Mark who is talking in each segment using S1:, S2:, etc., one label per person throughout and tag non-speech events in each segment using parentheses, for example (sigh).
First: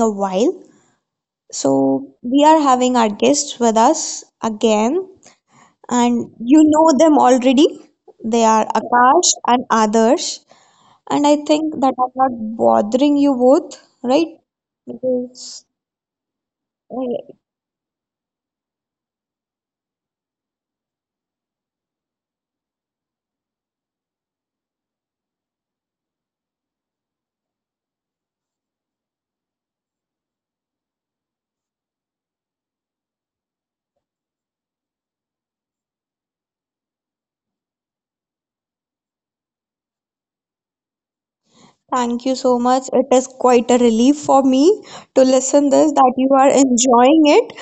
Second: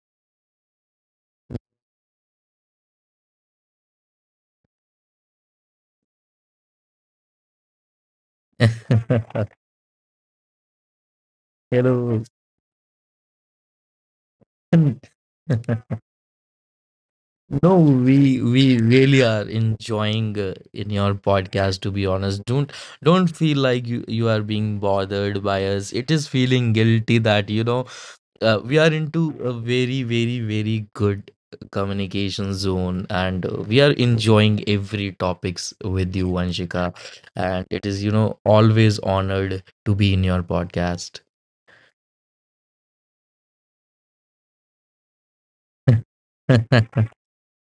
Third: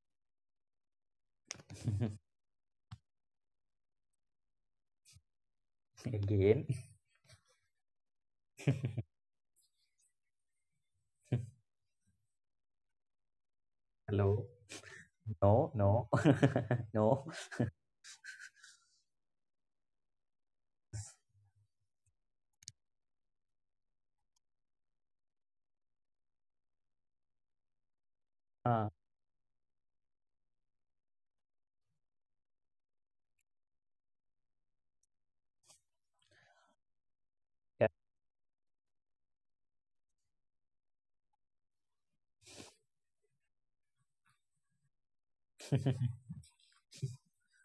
S1: a while. So,
S2: (laughs)
S1: we are having our guests with us again, and you
S2: Again,
S1: know them already. They are Akash
S3: (laughs)
S1: and Adarsh. And I think that I'm
S3: Hello.
S1: not bothering you both, right?
S2: hello.
S3: (laughs)
S1: Because
S2: No, no, (laughs) no.
S1: uh,
S3: No, we really are enjoying in your podcast, to be honest. Don't feel like you are being bothered by us. It is feeling guilty that, you know, we
S2: Uh,
S3: are into a very, very, very good communication zone, and we are enjoying every topics with you, Anshika. And it
S2: yeah,
S3: is, you know, always honored to be in your podcast.
S1: Thank you so much. It is quite a relief for me to listen this that you are
S3: (laughs)
S1: enjoying it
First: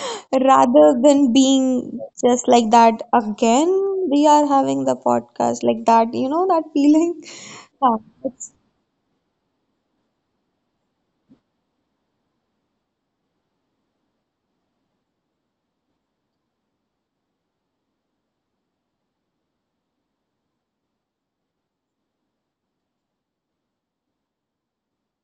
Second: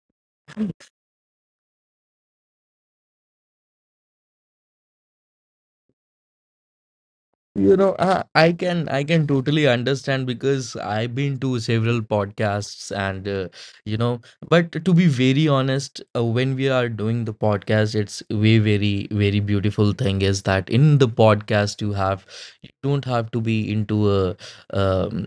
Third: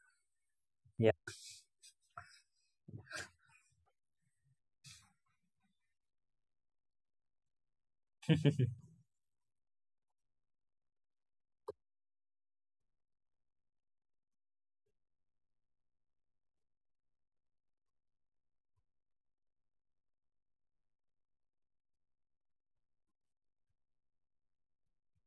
S1: rather
S2: yeah,
S1: than being just like that again. We are having the podcast like that, you know, that feeling. (laughs)
S3: You know,
S1: Yeah,
S3: I, I
S1: it's,
S3: can I can totally understand because I've been to several podcasts and you know, but to be very honest, when we are doing the podcast, it's way very very beautiful thing is that in the podcast you have you don't have to be into a um,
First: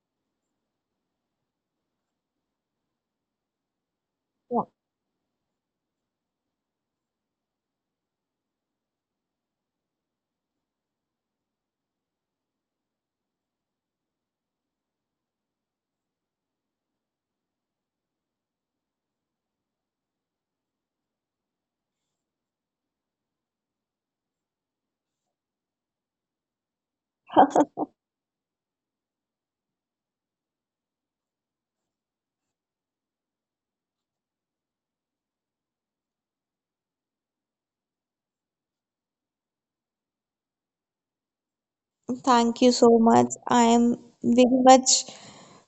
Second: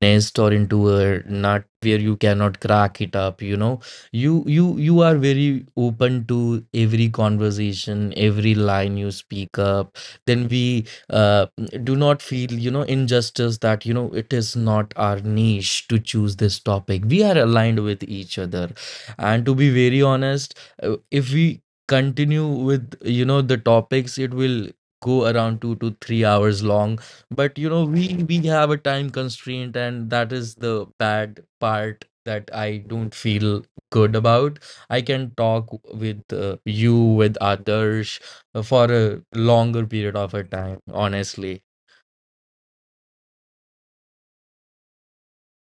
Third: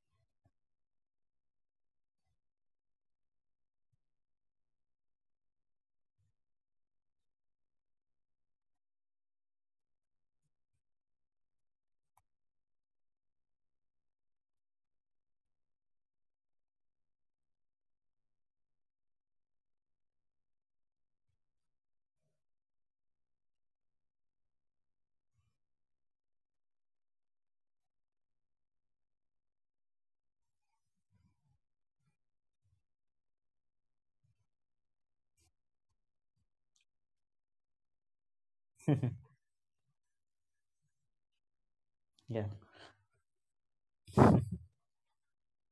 S3: nest or into a nut where you cannot crack it up. You know, you
S1: yeah.
S3: you you are very open to every conversation, every line you speak up. Then we uh, do not feel, you know, injustice that, you know, it is not our niche to choose this topic. We are aligned with each other, and to be very honest, if we continue with, you know, the topics, it will go around 2 to 3 hours long, but you know we have a time constraint, and that is the bad part that I don't feel good about. I can talk with you, with others, for a
S2: (laughs)
S3: longer period of a time, honestly.
S2: yeah.
S1: Thank you so much. I am very much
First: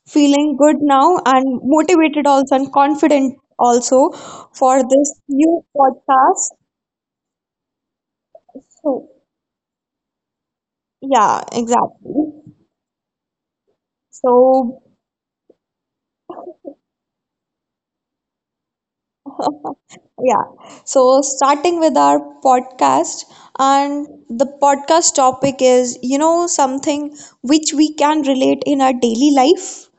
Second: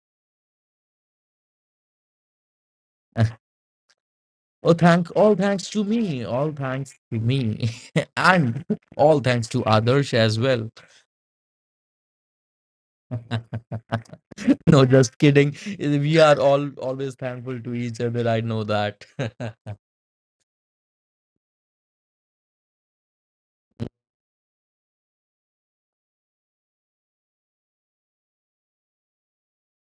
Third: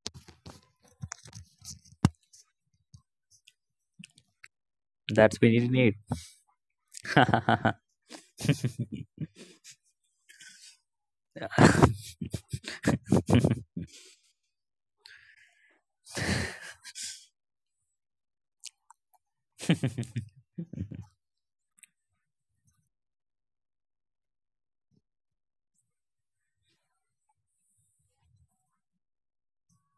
S1: feeling good now and motivated also and confident
S3: (laughs)
S1: also
S3: Oh,
S1: for
S3: thank,
S1: this
S3: all
S2: That's when
S1: new
S3: thanks
S2: you
S3: to
S2: need.
S3: me,
S1: podcast.
S3: all thanks to me,
S2: (laughs)
S3: (laughs) and
S1: So,
S3: all thanks to others as well.
S1: yeah, exactly.
S3: (laughs)
S1: So,
S3: No, just kidding. We are all always thankful to each other, I know that. (laughs)
S1: yeah. So, starting with our podcast, and the podcast topic is, you know, something which we can relate in our daily life.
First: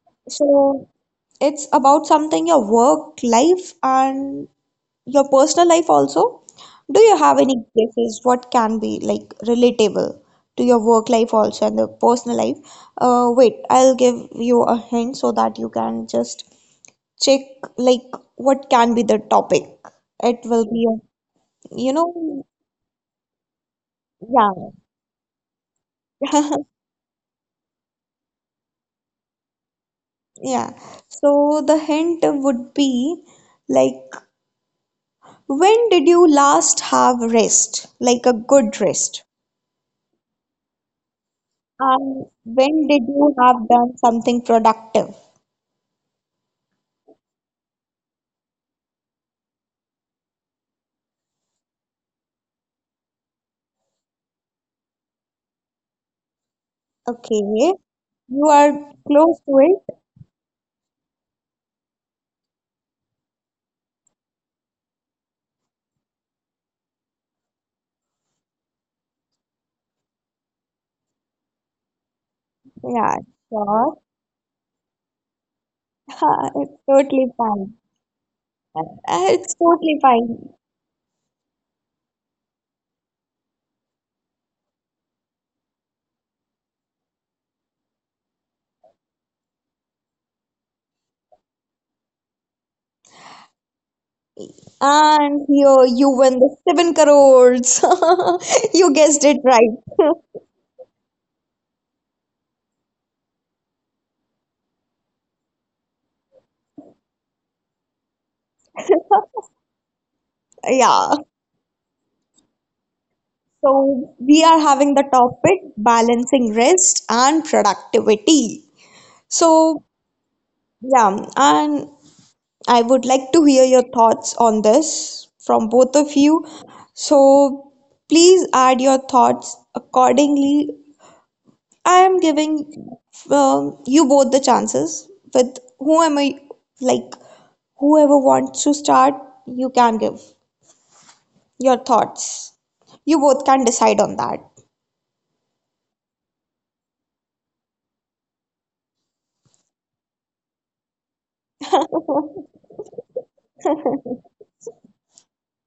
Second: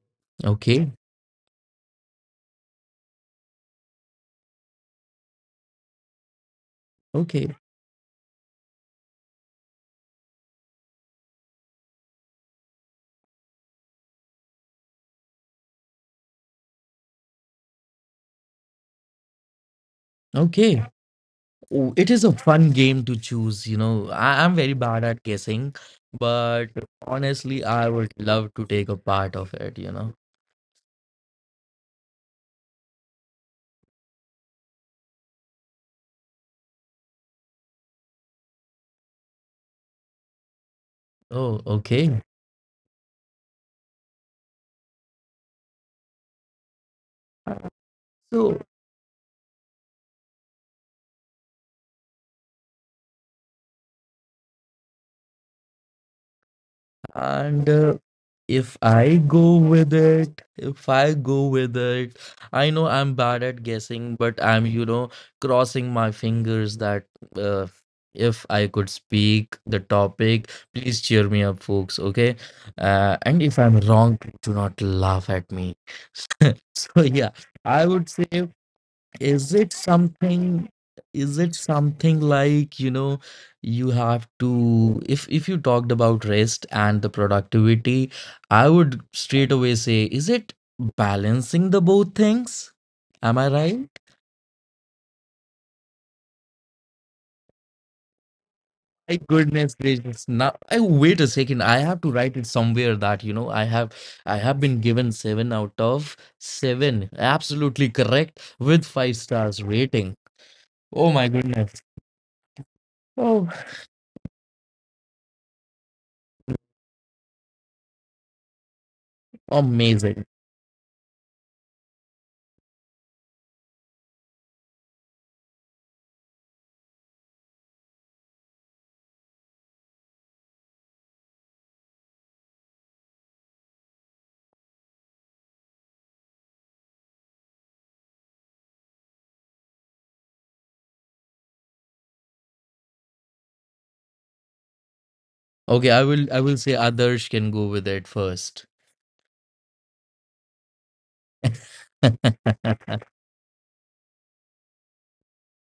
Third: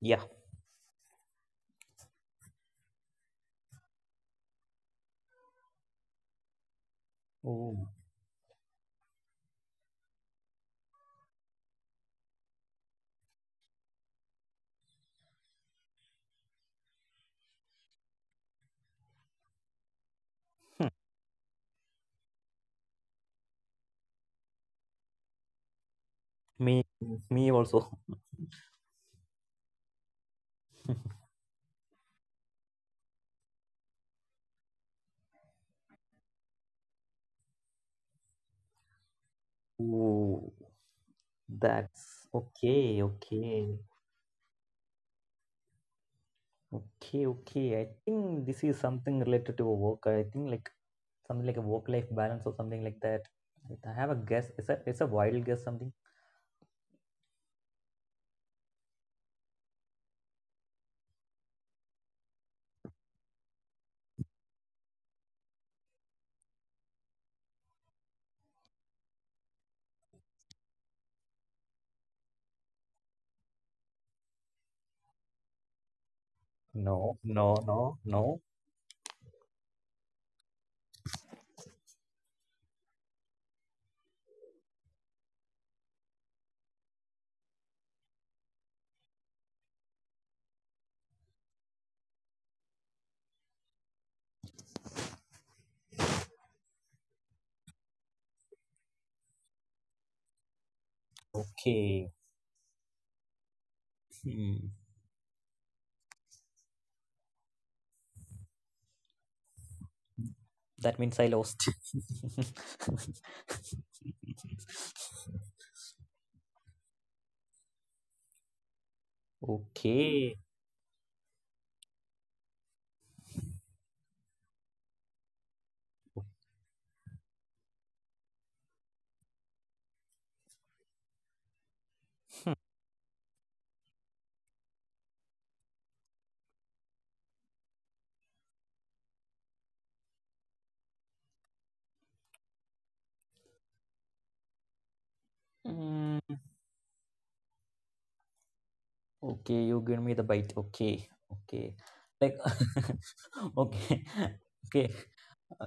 S2: Yeah.
S1: So,
S3: Okay,
S1: it's about something your work life and your personal life also. Do you have
S3: okay,
S1: any
S2: Ooh.
S1: guesses what can be like relatable to your work life also and the personal life? Wait, I'll give you a hint so that you can just check like what can be the topic. It will
S3: okay.
S1: be, you
S3: Oh, it is a
S1: know,
S3: fun game to choose, you know. I'm
S1: yeah,
S3: very bad at guessing, but
S1: (laughs)
S2: Me, me
S3: honestly I
S2: also.
S3: would love to take a part of it, you know.
S1: yeah. So the hint would be like, when did you last have rest, like a good rest?
S2: Ooh,
S3: Oh, okay.
S1: And
S2: that's
S1: when did
S2: okay,
S1: you have
S2: okay,
S1: done something productive?
S2: okay, okay. I think
S3: So,
S2: this is something related to a work. I think like something like a work-life balance or something like that. Like, I have a guess. It's a wild guess. Something.
S1: Okay,
S3: and
S1: you are
S3: if I
S1: close
S3: go
S1: to
S3: with
S1: it.
S3: it, if I go with it, I know I'm bad at guessing, but I'm, you know, crossing my fingers that, uh, if I could speak the topic, please cheer me up, folks, okay?
S1: Yeah,
S3: And if I'm
S1: sure.
S3: wrong, do not laugh at me. (laughs)
S1: (laughs) It's
S2: No,
S3: So,
S1: totally
S3: yeah,
S2: no,
S1: fine.
S2: no,
S3: I would
S2: no.
S3: say,
S1: Uh,
S3: is
S1: It's
S3: it
S1: totally fine.
S3: something, is it something like, you know, you have to, if you talked about rest and the productivity, I would straight away say, is it balancing the both things? Am I right?
S1: And you win the 7 crores. (laughs) You
S3: My
S1: guessed it right.
S3: goodness
S1: (laughs)
S3: gracious. Now, I wait a second. I have to
S2: Okay.
S3: write it somewhere that, you know, I have, I have
S2: Hmm.
S3: been given seven out of seven. Absolutely correct with five stars rating.
S2: That
S3: Oh
S1: Yeah.
S2: means I
S3: my
S2: lost.
S3: goodness.
S2: (laughs)
S3: Oh,
S1: So we are having the topic balancing rest and productivity. So,
S3: amazing.
S2: Okay.
S1: yeah, and I would like to hear your thoughts on this from both of you. So please add your thoughts accordingly. I am giving you both the chances with whoever, like, whoever wants to start, you can give your thoughts. You both can decide on that.
S3: Okay, I
S2: Mm,
S3: will I will say Adarsh can go with it first.
S2: okay, you give me the bite. Okay. Okay. Like
S3: (laughs)
S2: (laughs) okay. Okay. Uh,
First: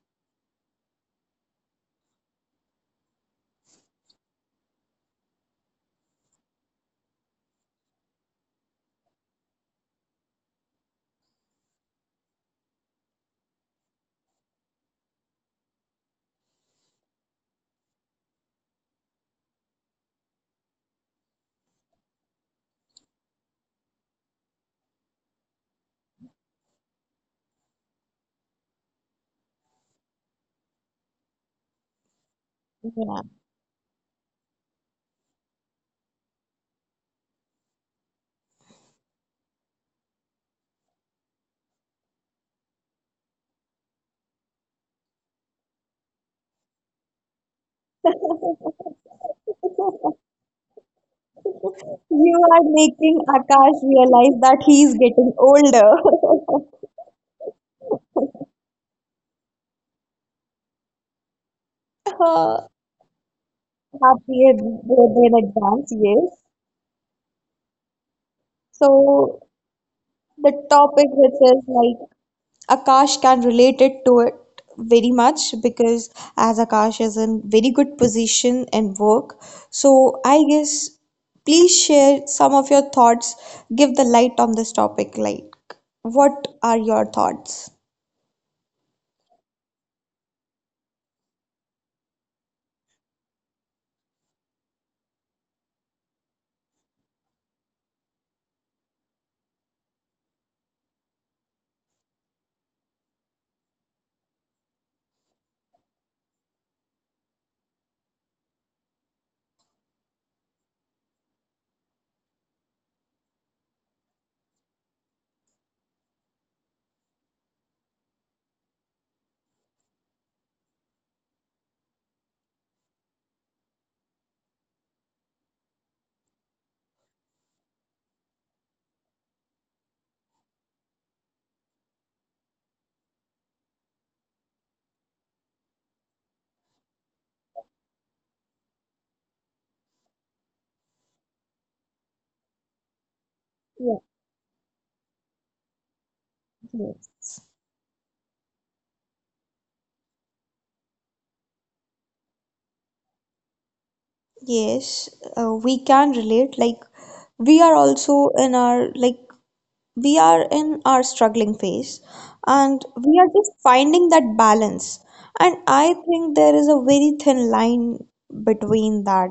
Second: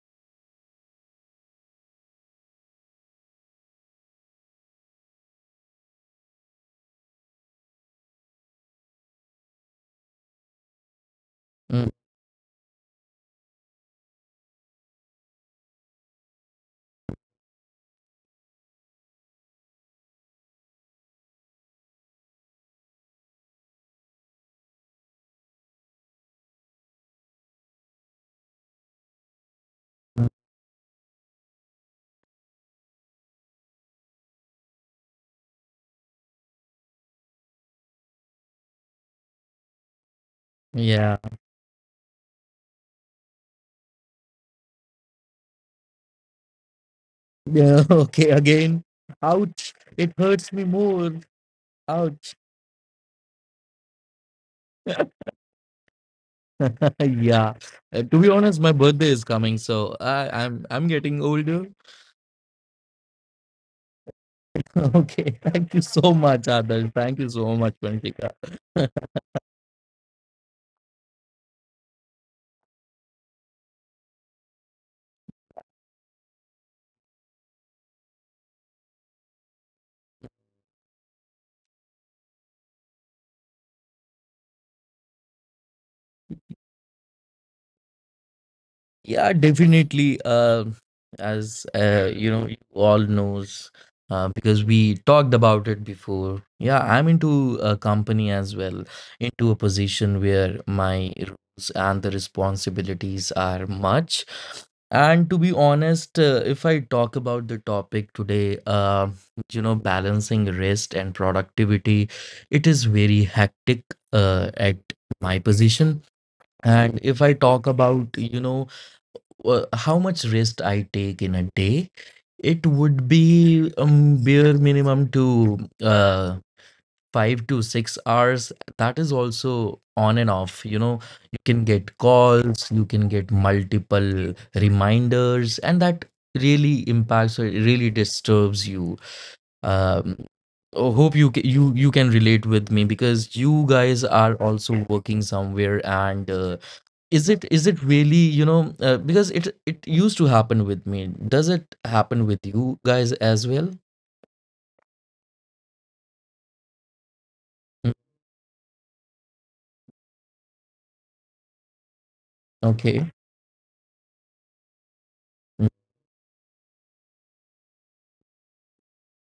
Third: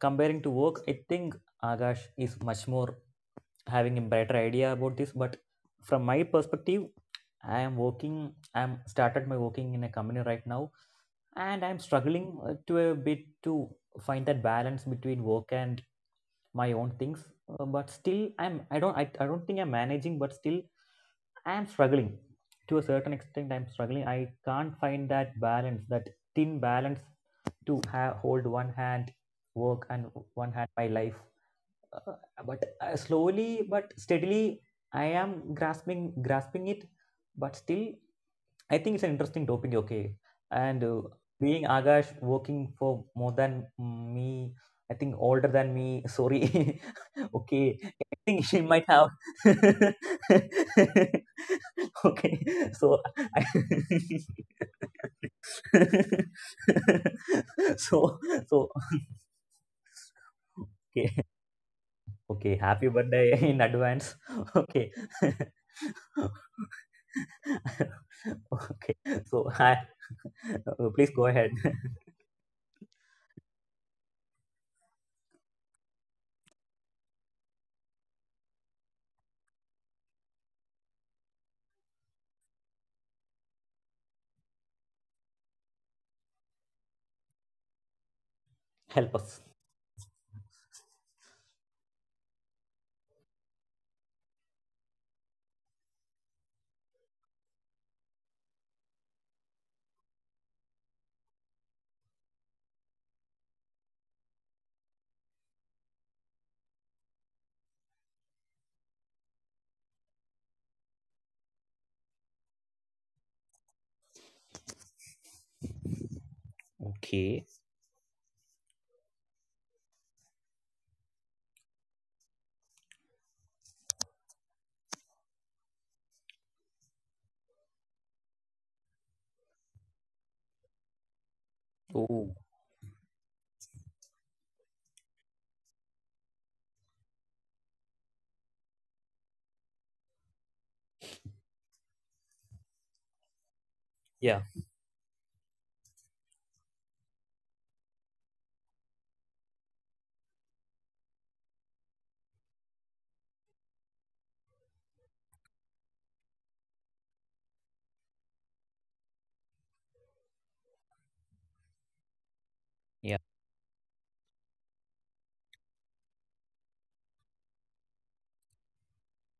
S2: Comparing to work, I think Agash is much more having a better idea about this, but from my perspective I am working I'm started my working in a company right now, and I'm
S3: Mm,
S2: struggling to a bit to find that balance between work and my own things. But still, I don't think I'm managing, but still I am struggling. To a certain extent, I'm struggling. I can't find that balance, that thin balance, to have, hold one hand work and one hand my life. Uh, but Slowly but steadily, I am grasping it, but still I think it's an interesting topic. Okay. and
S3: yeah.
S2: being Agash, working for more than me, I think older than me, sorry. (laughs) Okay,
S3: Yeah, (laughs)
S2: I
S3: okay,
S2: think she might
S3: again.
S2: have
S3: Ouch.
S1: Yeah.
S3: It
S1: (laughs)
S3: hurts me more.
S2: (laughs)
S3: Ouch.
S2: okay,
S1: You are
S2: so
S1: making
S2: I
S1: Akash realize that he is getting older. (laughs)
S3: (laughs) Yeah.
S2: (laughs) so
S3: To be honest,
S2: so
S3: my birthday is coming, so I'm
S2: okay.
S3: getting older.
S2: Okay,
S1: uh,
S2: happy birthday (laughs) in advance. (laughs)
S1: Happy
S2: Okay.
S3: (laughs)
S1: birthday in
S3: Okay. Thank you
S1: advance,
S3: so much,
S1: yes.
S2: (laughs)
S3: Adarsh. Thank you so much, Panchika.
S2: Okay.
S3: (laughs)
S1: So
S2: So I,
S1: the
S2: please
S1: topic
S2: go
S1: which
S2: ahead.
S1: is like Akash can relate it to it very much because as Akash is in very good position and work, so I guess please share some of your thoughts, give the light on this topic. Like, what are your thoughts?
S2: (laughs) Help
S3: Yeah,
S2: us.
S3: definitely. As you know, you all knows, because we talked about it before. Yeah, I'm into a company as well, into a position where my roles and the responsibilities are much. And to be honest, if I talk about the topic today, you know, balancing rest and productivity, it is very hectic at my position. And if I
S2: Okay.
S3: talk about, you know, how much rest I take in a day, it would be bare minimum to 5 to 6 hours. That is also on and off. You know, you can get
S2: Oh,
S3: calls, you can get multiple reminders, and that really impacts or it really disturbs you. Um, I hope you you you can relate with me because you
S1: Yeah,
S3: guys
S2: yeah,
S3: are also working somewhere, and is
S1: yes.
S3: it, is it really, you know, because it used to happen with me, does it happen with you guys as well?
S1: Yes, we can relate. Like, we are
S3: Mm,
S1: also in our like we are in our struggling phase and
S3: okay.
S2: yeah.
S1: we are just finding that balance. And
S3: Mm,
S1: I think there is a very thin line between that,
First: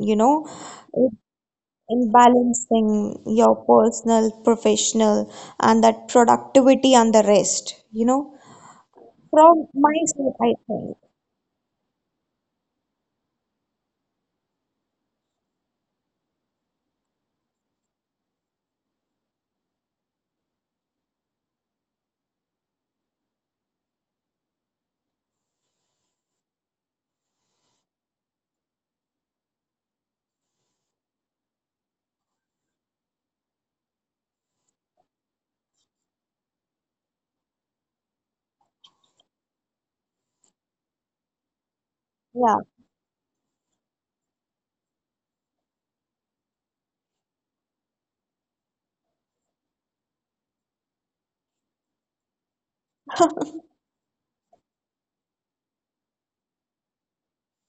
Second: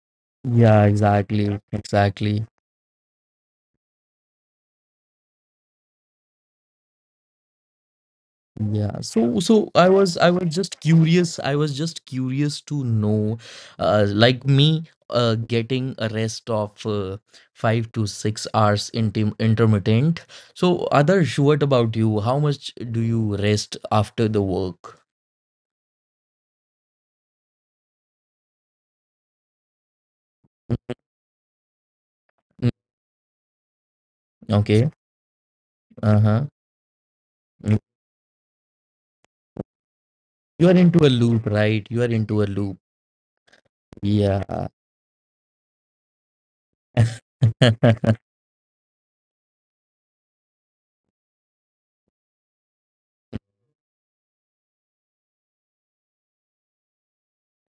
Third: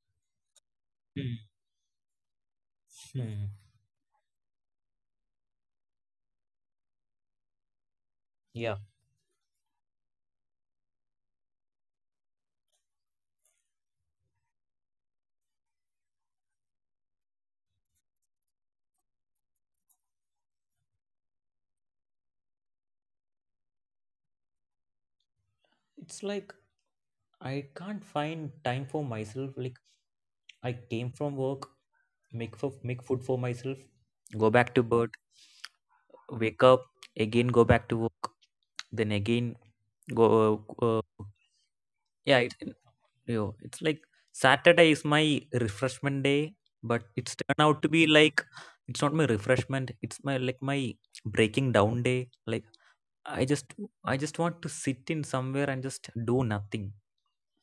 S1: you know,
S3: yeah,
S2: Hmm,
S3: exactly,
S1: in
S3: exactly.
S1: balancing
S2: hmm,
S1: your personal, professional, and that productivity and the rest, you know.
S2: yeah.
S3: Yeah. So so
S1: From
S3: i
S1: my
S3: was i
S1: side, I
S3: was just
S1: think,
S3: curious, I was just curious to know, like me getting a rest of 5 to 6 hours, intermittent. So others, what about you, how much do you rest after the work?
S2: It's like I can't find time for myself. Like, I came from work,
S3: Mm,
S2: make food for myself, go back to
S3: okay.
S2: bed,
S3: Uh-huh.
S2: wake up, again go
S3: Mm.
S2: back to work, then again go
S3: You are into a loop, right? You are into
S2: yeah,
S3: a
S1: yeah,
S3: loop.
S2: yo, it's like
S3: Yeah.
S2: Saturday is my refreshment day, but it's turned out to be
S3: (laughs)
S2: like it's not my refreshment, it's my like my breaking down day. Like, I just, I just want to sit in somewhere and just do nothing.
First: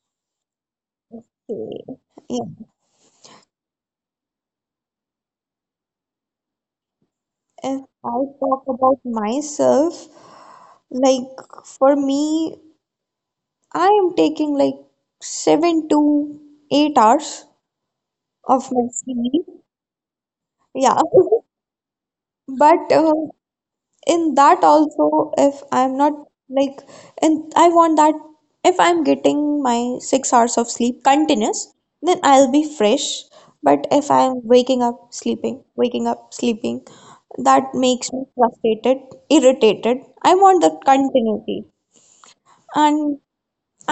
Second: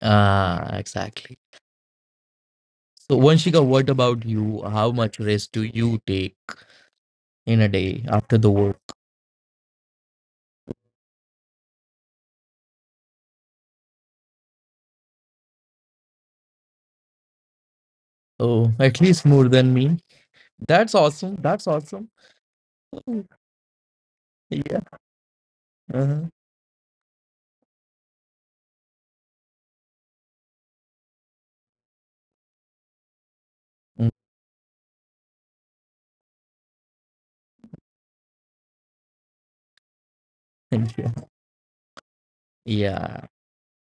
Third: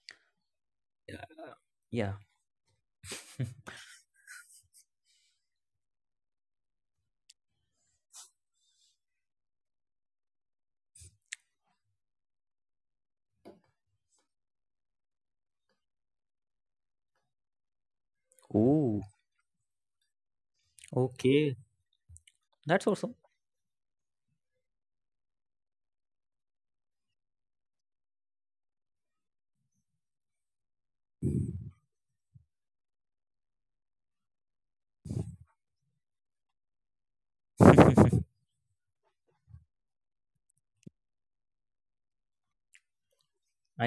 S3: Ah,
S2: Yeah.
S3: exactly.
S1: okay.
S2: Yeah.
S1: Yeah.
S3: So, Vanshika,
S2: (laughs)
S3: what about you? How much rest do you take in a
S1: If
S3: day
S1: I
S3: after the
S1: talk
S3: work?
S1: about myself, like for me, I am taking like 7 to 8 hours of
S3: Oh,
S1: my
S3: at
S2: Oh,
S3: least
S1: sleep.
S3: more than me. That's
S1: Yeah.
S3: awesome.
S1: (laughs)
S2: okay,
S3: That's awesome. (laughs)
S2: that's
S1: But
S2: awesome.
S3: Oh,
S1: In that
S3: yeah.
S1: also, if I'm not
S3: Uh-huh.
S1: like, and I want that, if I'm getting my 6 hours of sleep continuous, then I'll be fresh. But
S3: (laughs)
S1: if
S3: Mm,
S1: I'm waking up, sleeping, that makes me frustrated, irritated. I want the
S3: thank you.
S1: continuity. And
S3: Yeah.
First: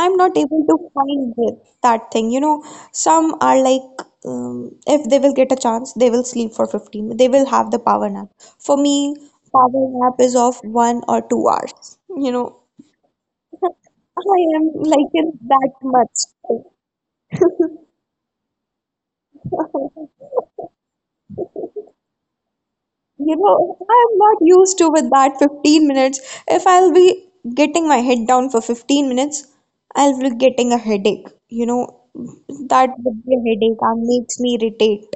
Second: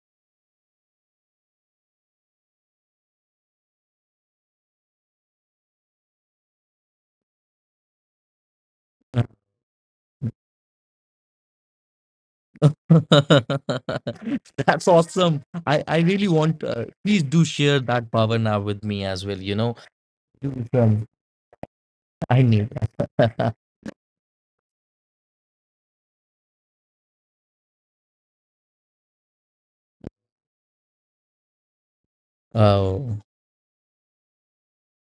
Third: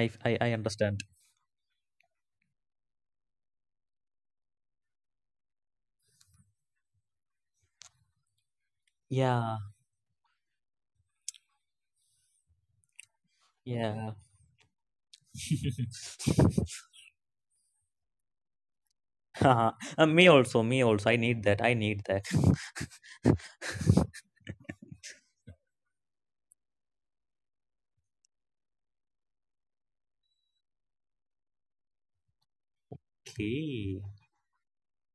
S1: not
S2: I
S1: able to
S2: understand.
S1: that thing. You know, some are like, if they will get a chance, they will sleep for 15. They will have the power nap. For me,
S2: Yeah.
S1: power nap is of 1 or 2 hours. You know,
S2: Yeah.
S1: (laughs) I
S3: (laughs)
S1: am
S3: That's
S1: like in
S3: awesome.
S1: that
S3: I
S2: (laughs)
S3: really
S1: much.
S3: want, please do share that power now with me as well. You
S2: Haha.
S3: know,
S2: Uh, me
S3: you
S2: also me
S3: can-
S2: also I need that, I need that.
S3: I need.
S2: (laughs)
S1: You
S3: (laughs)
S1: know, I'm not used to with that 15 minutes. If I'll be getting my head down for 15 minutes, I'll be getting a headache. You know, that
S3: Oh,
S1: would be a headache
S2: Okay.
S1: and makes me irritate.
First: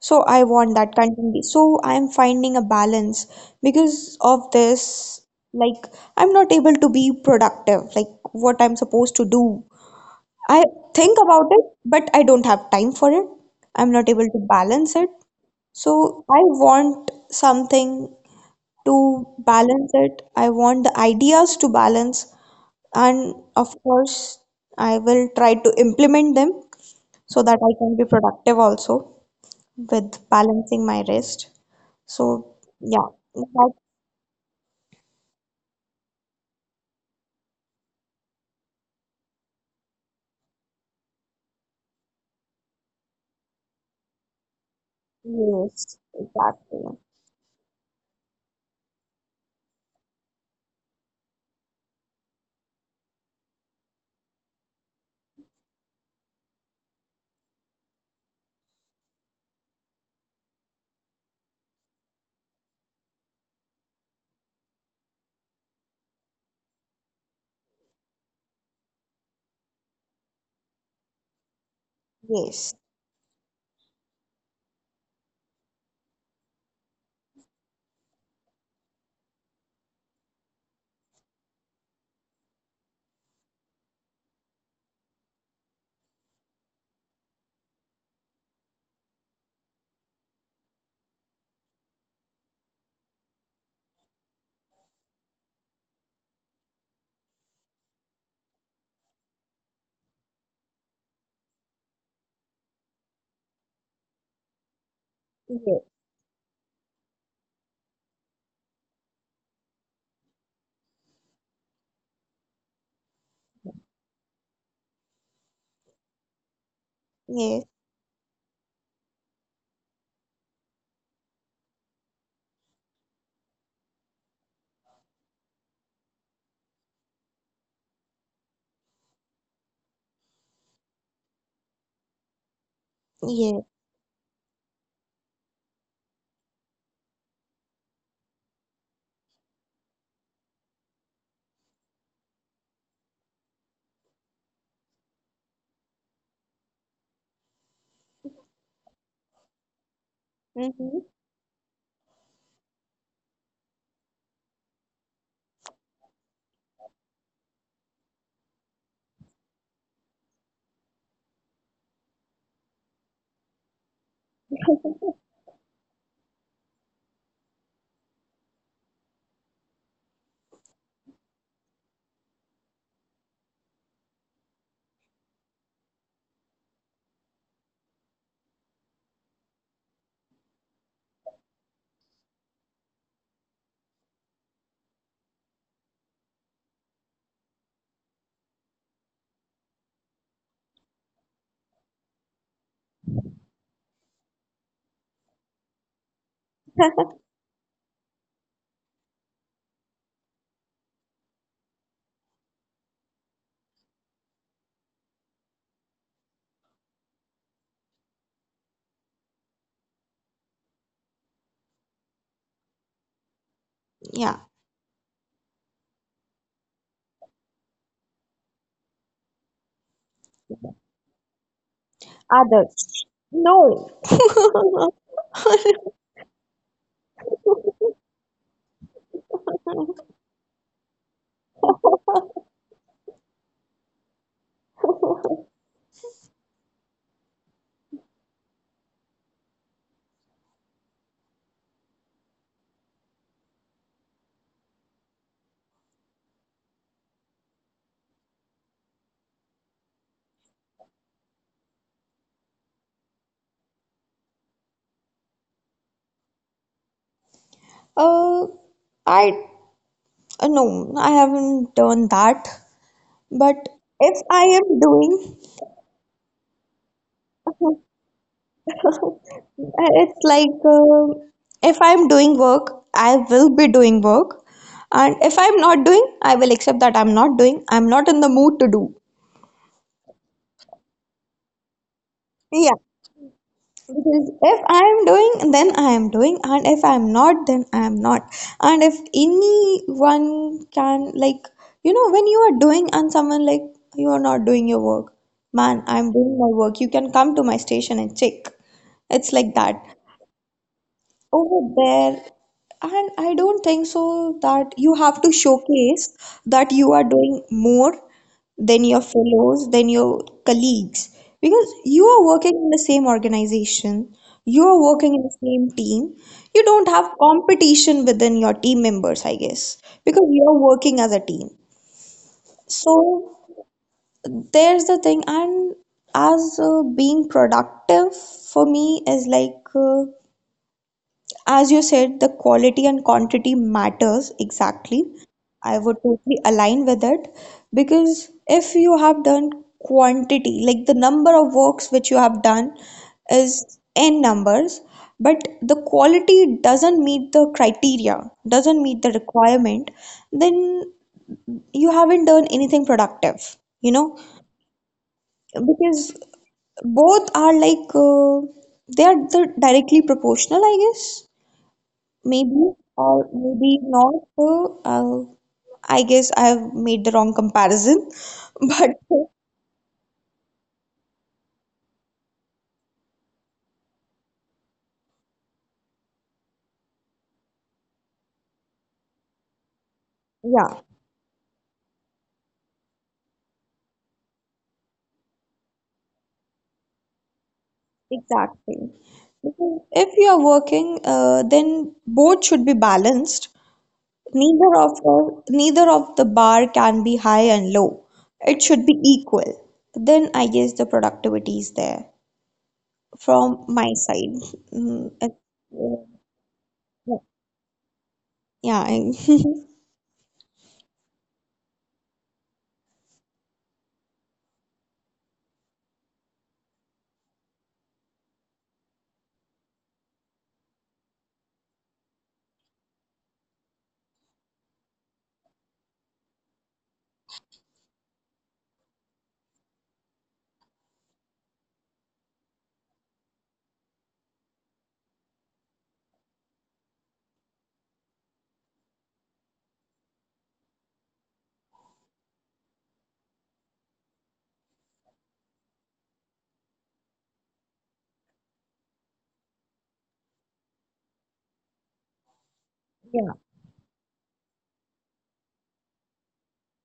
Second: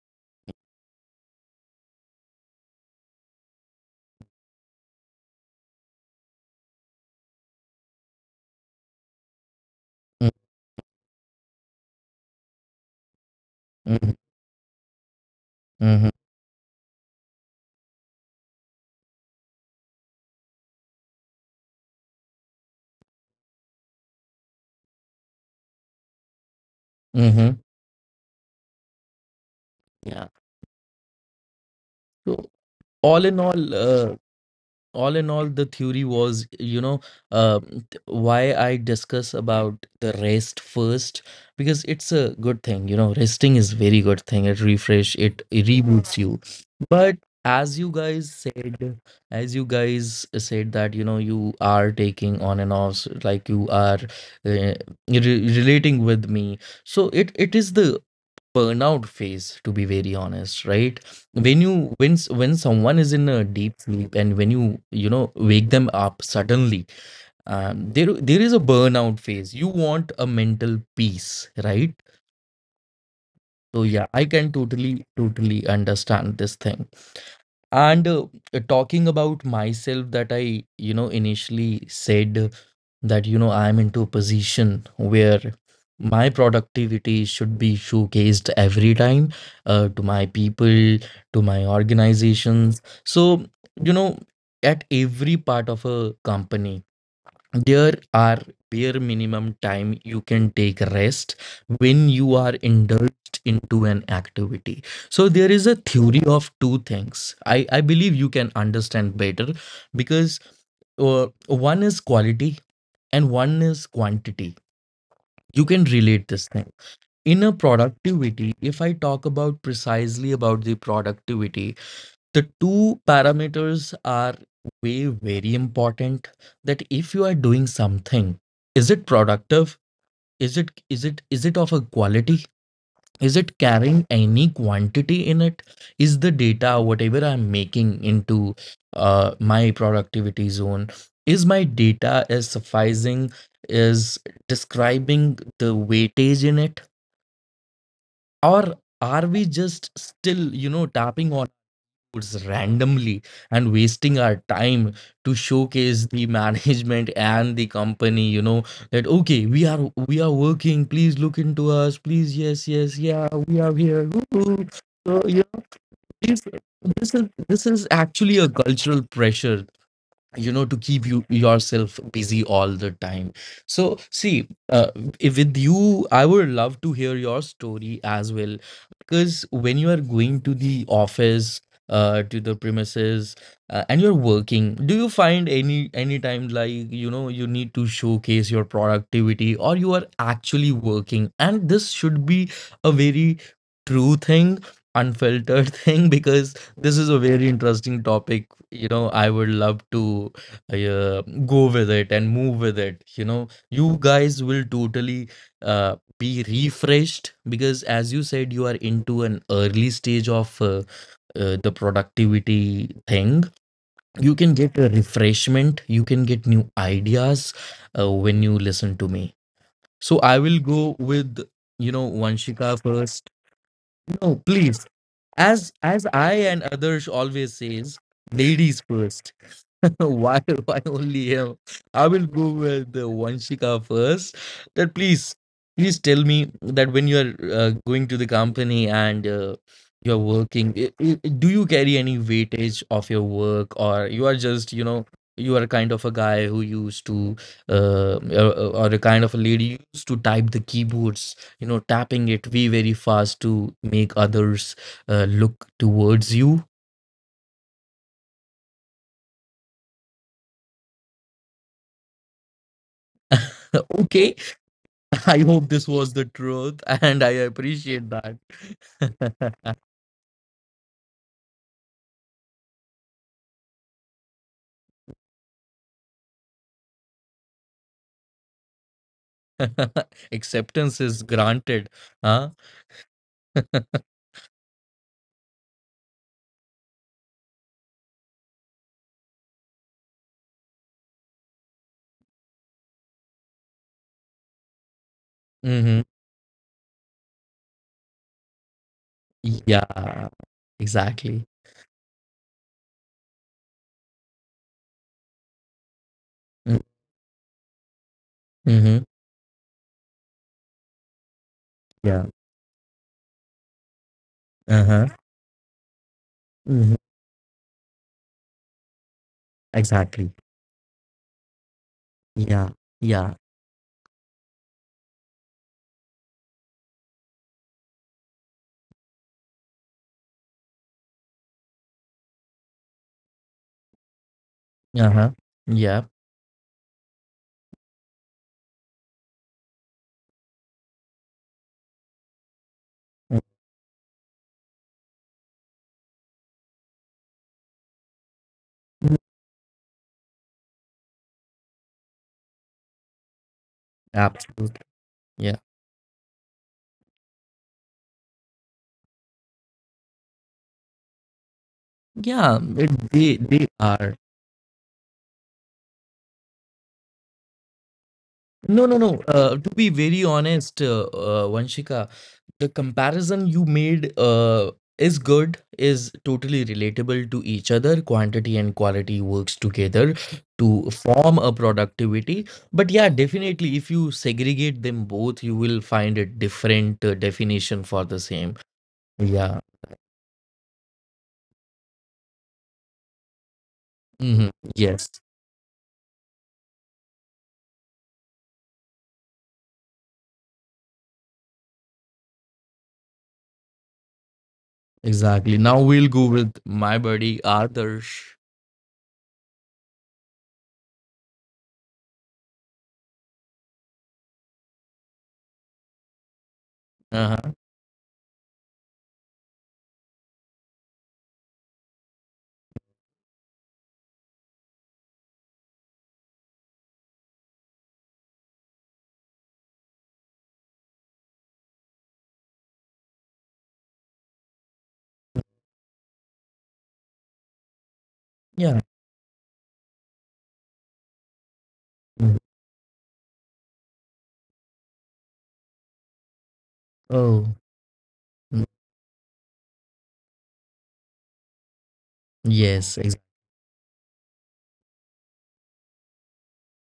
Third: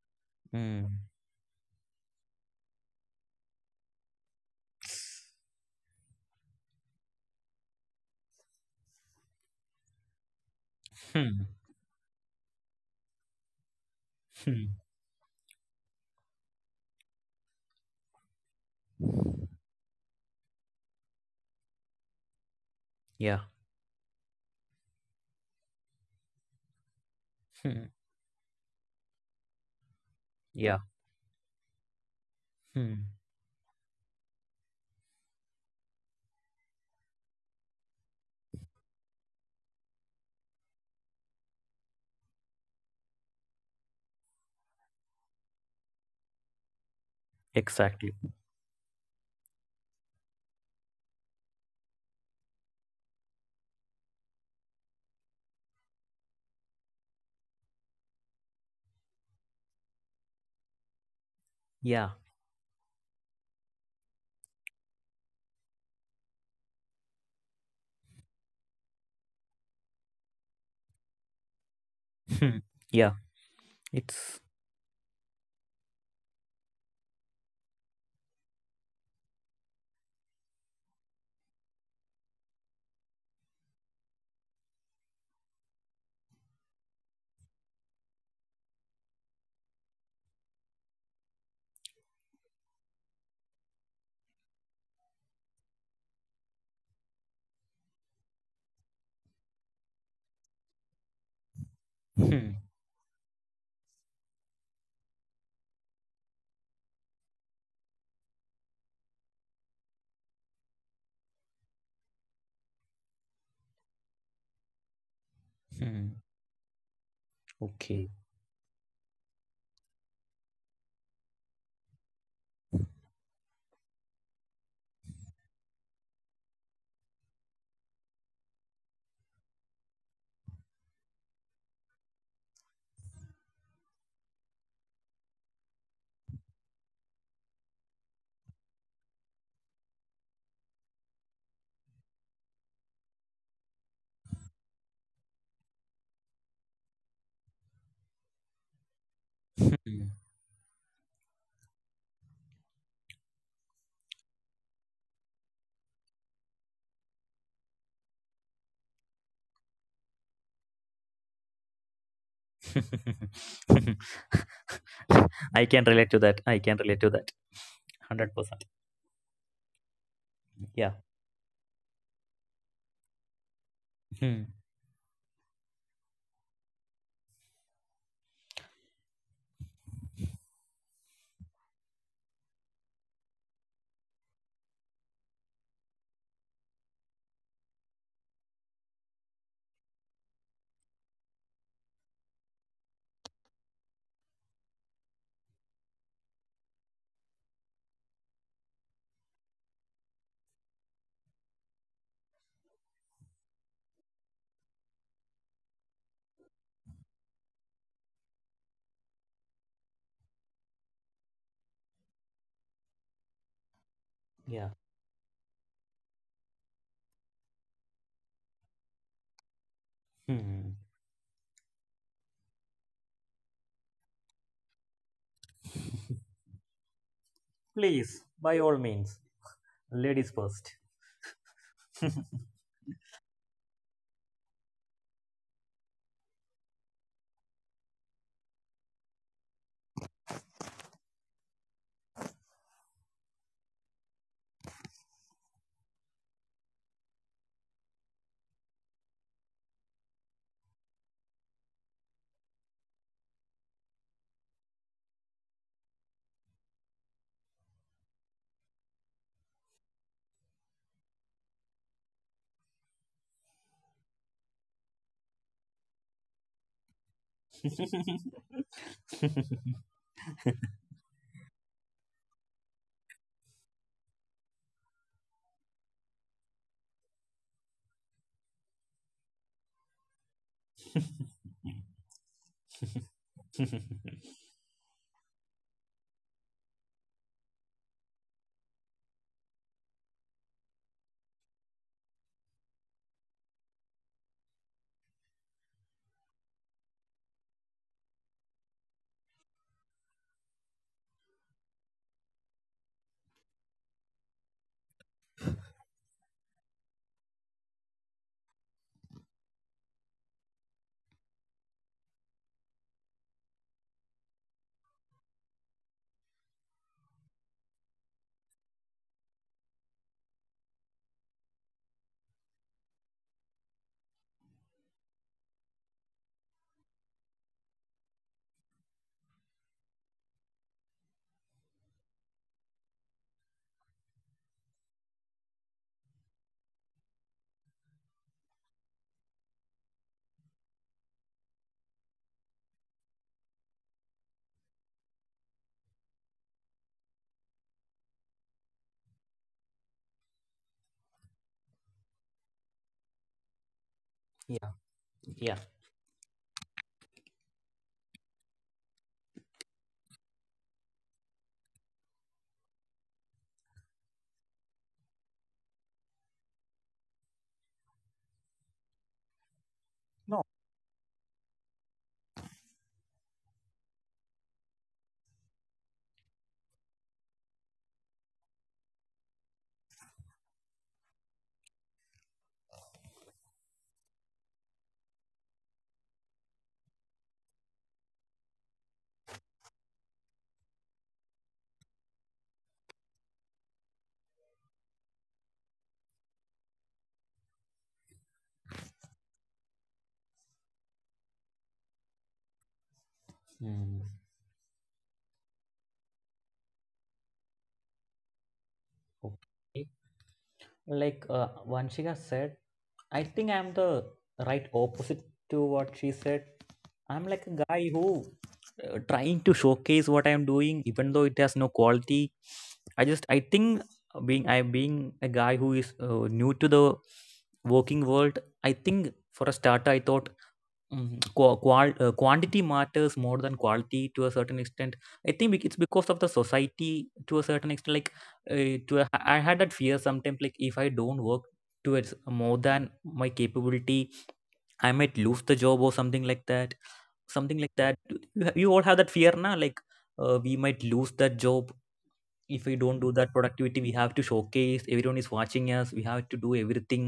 S1: So I want
S2: Hmm.
S1: that continuity. So I'm finding a balance because of this. Like, I'm not able to be productive, like what I'm supposed to do.
S3: mm,
S1: I think about
S2: Hmm.
S1: it, but I don't have time for it. I'm not
S3: mm,
S1: able to
S2: Hmm.
S1: balance it.
S3: mm,
S1: So I want something to balance it. I want the ideas to balance. And
S2: Yeah.
S1: of course, I will try to implement them so that
S3: mm,
S1: I
S2: Hmm.
S1: can be productive also
S3: yeah.
S1: with
S2: Yeah.
S1: balancing my rest.
S3: So,
S1: So
S2: Hmm.
S1: yeah,
S3: all in
S1: that
S3: all, uh, all in all, the theory was, you know, why I discuss about the rest first, because it's a good thing. You know, resting is very good thing. It refresh, it
S1: yes,
S3: reboots you.
S1: exactly.
S3: But as you
S2: Exactly.
S3: guys said, as you guys said that, you know, you are taking on and offs, like you are re relating with me. So it is the burnout phase, to be very honest, right? When you,
S2: Yeah.
S3: when when someone is in a deep sleep, and when you know, wake them up suddenly, there there is a burnout phase, you want a mental peace, right?
S2: Hmm.
S1: Yes,
S2: Yeah.
S3: So yeah, I
S2: It's.
S3: can totally totally understand this thing, and talking about myself, that I, you know, initially said that, you know, I'm into a position where my productivity should be showcased every time, to my people, to my organizations. So, you know, at every part of a company there are bare minimum time you can take rest when you are
S2: Hmm.
S3: indulged into an activity. So there is a
S1: yes,
S3: theory of two things, I believe you can understand better, because one is quality and one is quantity. You can
S2: Hmm.
S3: relate this thing in a
S1: yes,
S2: Okay.
S3: productivity. If I talk about precisely about the productivity, the two parameters are way very important, that if you are doing something, is it productive, is it, is it, is it of a quality? Is it
S1: yes.
S3: carrying any quantity in it? Is the data whatever I'm making into my productivity zone, is my data is sufficing, is describing the weightage in it? Or are we just
S2: Hmm.
S3: still, you know,
S1: Mm-hmm.
S3: tapping on foods randomly and wasting our time to showcase the (laughs) management and the company, you know, that, okay, we are, we are working, please look into us, please, yes, yes, yeah,
S2: (laughs)
S3: we are here, Woo-hoo." So, you know,
S2: I can relate to that.
S3: please,
S2: I can relate to
S3: this is,
S2: that.
S3: this is actually a
S2: 100%.
S3: cultural pressure, you know, to
S2: Yeah.
S3: keep you yourself busy all the time. So
S2: Hmm.
S3: see, with you I would love to hear your story as well, because when you are going to the office, to the premises, and you're working, do you find any time, like, you know, you need to showcase your productivity, or you are actually working? And this should be a very true thing, unfiltered (laughs) thing, because this is a
S1: (laughs)
S3: very interesting topic, you know. I would love to uh, go with it and move with it, you know. You guys will totally be refreshed, because as you said, you are into an early stage of the productivity thing. You
S1: Yeah.
S3: can
S2: Yeah.
S3: get a refreshment, you can get new ideas when you listen to me. So I will
S2: Hmm.
S3: go with, you know, Vanshika
S1: Others.
S3: first.
S1: No.
S3: No, please,
S1: (laughs)
S3: as I and others always says,
S2: Please, by all
S3: ladies
S2: means,
S3: first. (laughs)
S2: ladies
S3: why
S2: first.
S3: why
S2: (laughs)
S3: only him? I will go with Vanshika first. That, please, please tell me that when you are going to the company and you're working, I do you carry any weightage of your work, or you are just, you know, you are kind of a guy who used to uh, or, or a kind of a lady used to type the keyboards, you know, tapping it very very fast to make others look towards you.
S1: Uh, I No, I haven't done that. But
S3: (laughs)
S1: if
S3: Okay.
S1: I am
S3: (laughs) I
S1: doing,
S3: hope this was the truth, and I
S1: (laughs)
S3: appreciate that. (laughs)
S1: it's like if I'm doing work, I will be doing work, and if I'm not doing, I will accept that I'm not doing. I'm not in the mood to do.
S3: Acceptance is granted, huh?
S1: Yeah.
S2: (laughs)
S3: (laughs)
S1: Because if I am doing, then I am doing, and if I am not, then I am not. And if anyone can, like, you know, when you are doing and someone like, you are not doing your work, man,
S3: Hmm.
S1: I'm doing my work, you can come to my station and check. It's like that
S3: Yeah, exactly.
S1: over there, and I don't think so that you have to showcase
S3: Mm,
S1: that you are doing more than
S3: mm-hmm.
S1: your fellows, than your colleagues, because you
S3: Yeah.
S1: are working in the same organization, you are
S3: Uh-huh.
S1: working in the same team, you
S3: Hmm.
S1: don't have competition within your team members, I guess,
S3: Exactly.
S1: because you are working as a team.
S3: Yeah. Yeah.
S1: So there's the thing, and as being productive for me is as you said, the quality and quantity matters exactly.
S3: Uh-huh.
S1: I
S3: Yeah.
S1: would totally align with it because if you have done quantity, like the number of works which you have done is n numbers, but the quality doesn't meet the criteria, doesn't meet
S3: Mhm.
S1: the requirement, then you haven't done anything productive, you know,
S2: Yeah.
S3: Absolutely.
S2: Yeah.
S3: Yeah.
S1: because both are like they are the directly proportional, I guess.
S3: Yeah.
S1: Maybe
S3: It,
S1: or
S3: they
S1: maybe
S3: are.
S1: not. I guess I've made the wrong comparison, (laughs)
S3: No, no,
S1: but
S3: no. To be very
S2: No.
S3: honest, Vanshika, the comparison you made is good, is totally relatable to each other. Quantity and quality works together to
S1: yeah,
S3: form a productivity. But yeah, definitely, if you segregate them both, you will find a different definition for the same.
S1: exactly.
S3: Yeah.
S1: Because if you are working, then both should be balanced.
S3: Hmm. Yes,
S1: Neither of the bar can be high and low. It should be equal. Then I guess the productivity is there from my
S2: Hmm.
S1: side. Mm,
S3: exactly. Now we'll go with my
S1: yeah,
S3: buddy Adarsh.
S1: yeah, I-
S2: Okay.
S1: (laughs)
S2: Like Vanshika said, I think I'm the right opposite to what she said. I'm like
S3: Uh-huh.
S2: a guy who trying to showcase what I'm doing, even though it has no quality. I think being I being a guy who is new to the working world, I think for a starter, I thought, mhm, quantity matters more than quality to a certain extent. I think it's because of the society to a certain extent. Like, uh,
S3: Yeah.
S2: to a, I had that fear sometimes. Like, if I don't work towards
S3: Mhm.
S2: more than my capability, I might lose the job or something like that. Something
S3: Oh,
S2: like that. You
S3: mm,
S2: all have that fear now. Like, we might lose that job if we don't
S3: yes,
S2: do
S3: exactly.
S2: that
S1: yeah.
S2: productivity. We have to showcase, everyone is watching us, we have to do everything.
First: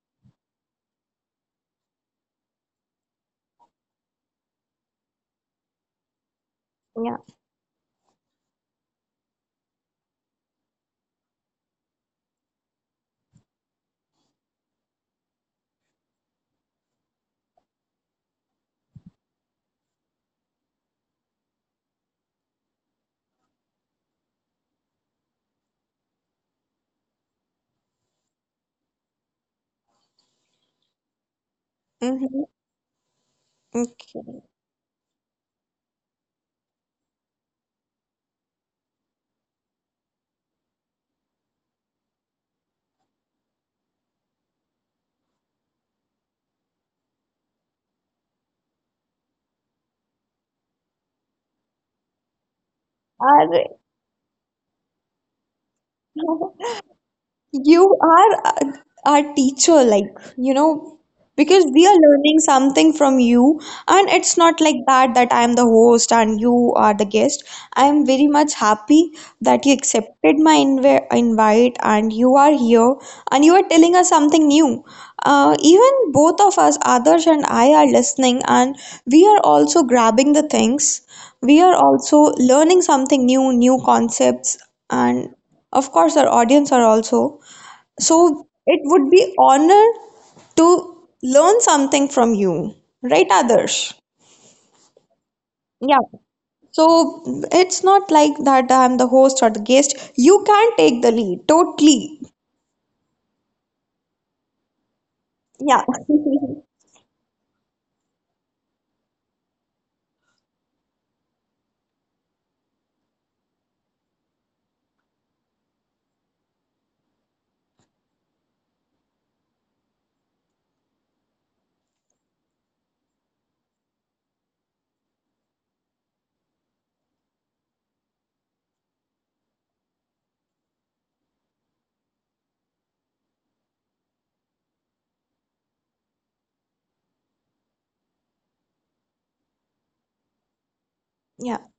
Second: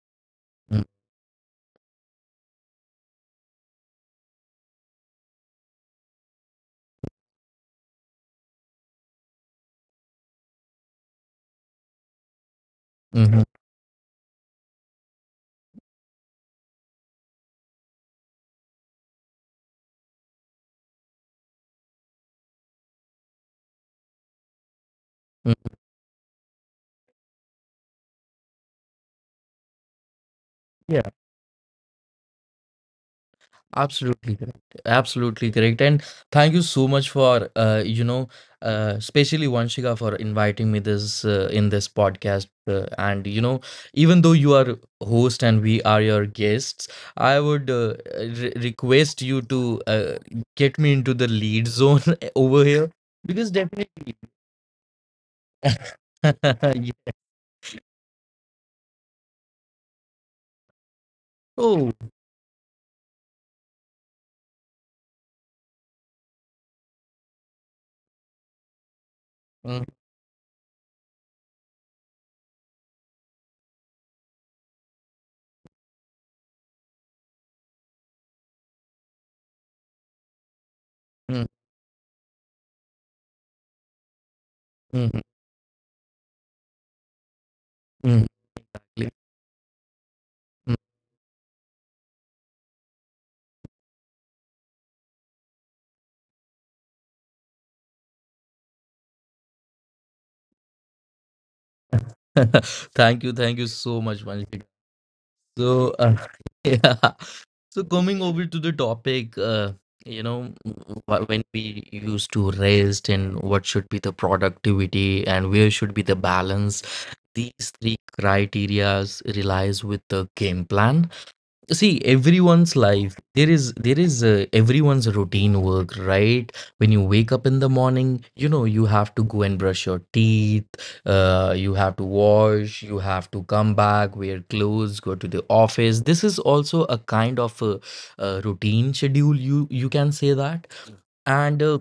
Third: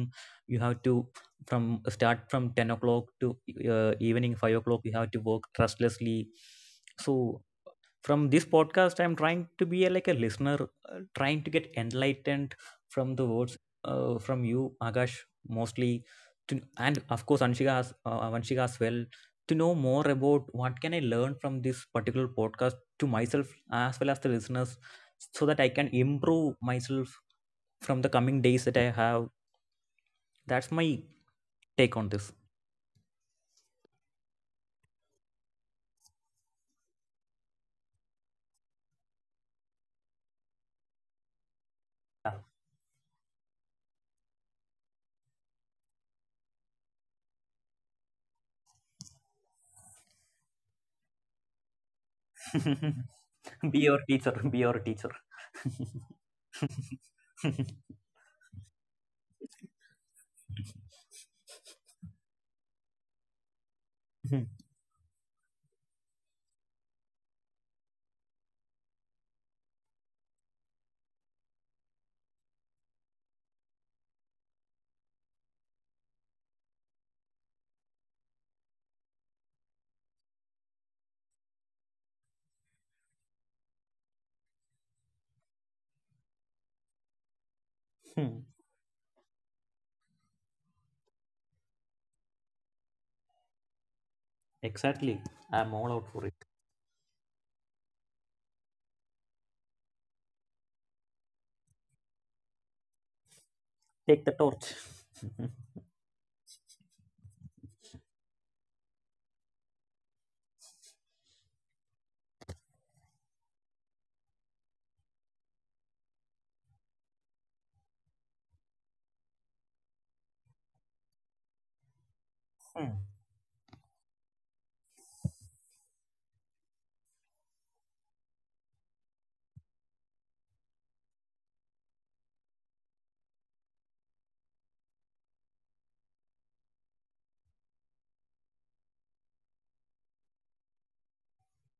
S2: You have to from start from 10 o'clock to evening 5 o'clock. We have to work restlessly.
S1: Yeah.
S2: So from this podcast I'm trying to be a, like a listener, trying to get enlightened from the
S3: Mhm.
S2: words, from you, Akash, mostly, to, and of course Vanshika as well, to know more about what can I learn from this particular podcast to myself as well as the listeners, so
S3: Mm.
S2: that I can improve myself from the coming days that I have. That's my
S3: Yeah.
S2: take on this.
S1: Mhm. Okay.
S3: Absolutely correct. Absolutely correct. And thank you so much for, you know, especially Vanshika, for inviting me this, in this
S2: Yeah.
S3: podcast. And you know, even though you are host and we are your guests, I would re request you to get me into the lead zone (laughs) over here
S1: All
S3: because
S1: right.
S2: (laughs)
S3: definitely.
S2: Be your teacher.
S1: (laughs)
S3: (laughs) Yeah.
S1: You are a- our teacher, like, you know,
S2: (laughs)
S1: because we
S3: Oh.
S1: are learning something from you, and it's
S2: Hmm,
S1: not like that that I am the host and you are the guest. I am very much happy that you
S3: Mm,
S1: accepted my invite and you are here and you are telling us something new. Even both of us, Adarsh and I, are listening and we are also grabbing the things.
S3: mm,
S1: We are also learning something new, new concepts,
S3: mm,
S1: and of course, our audience are also.
S3: mm. Mm.
S2: hmm.
S1: So it would be honor to learn something from you, right, Adarsh?
S2: Exactly. I'm all
S1: Yeah.
S2: out for it.
S1: So it's not like that I'm the host or the guest. You can take the lead totally.
S3: (laughs) Thank you so much,
S2: Take the
S3: Vanshika.
S2: torch. (laughs)
S1: Yeah.
S3: So, uh, (laughs)
S1: (laughs)
S3: yeah. So coming over to the topic, you know, when we used to rest and what should be the productivity and where should be the balance, these three criterias relies with the game plan. See, everyone's
S2: Hmm,
S3: life, there is everyone's routine work, right? When you wake up in the morning, you know, you have to go and brush your teeth, you have to wash, you have to come back, wear clothes, go to the office. This is also a kind of a, uh, routine schedule, you can say that. And
S1: Yeah.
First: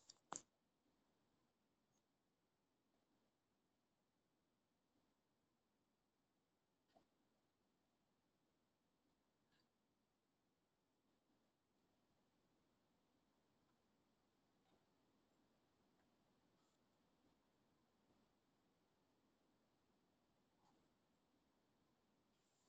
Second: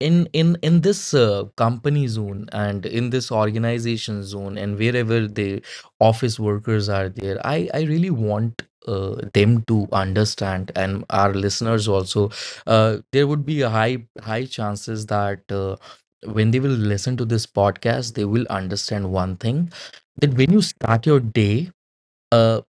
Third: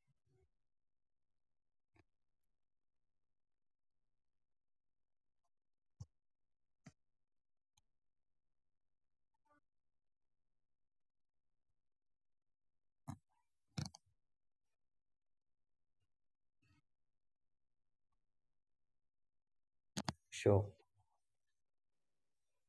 S3: in this company zone and in this organization zone, and wherever the office workers are there, I really want them to understand, and our listeners also, there would be a high chances that when they will listen to this podcast, they will understand one thing, that when you
S2: sure.
S3: start your day, uh,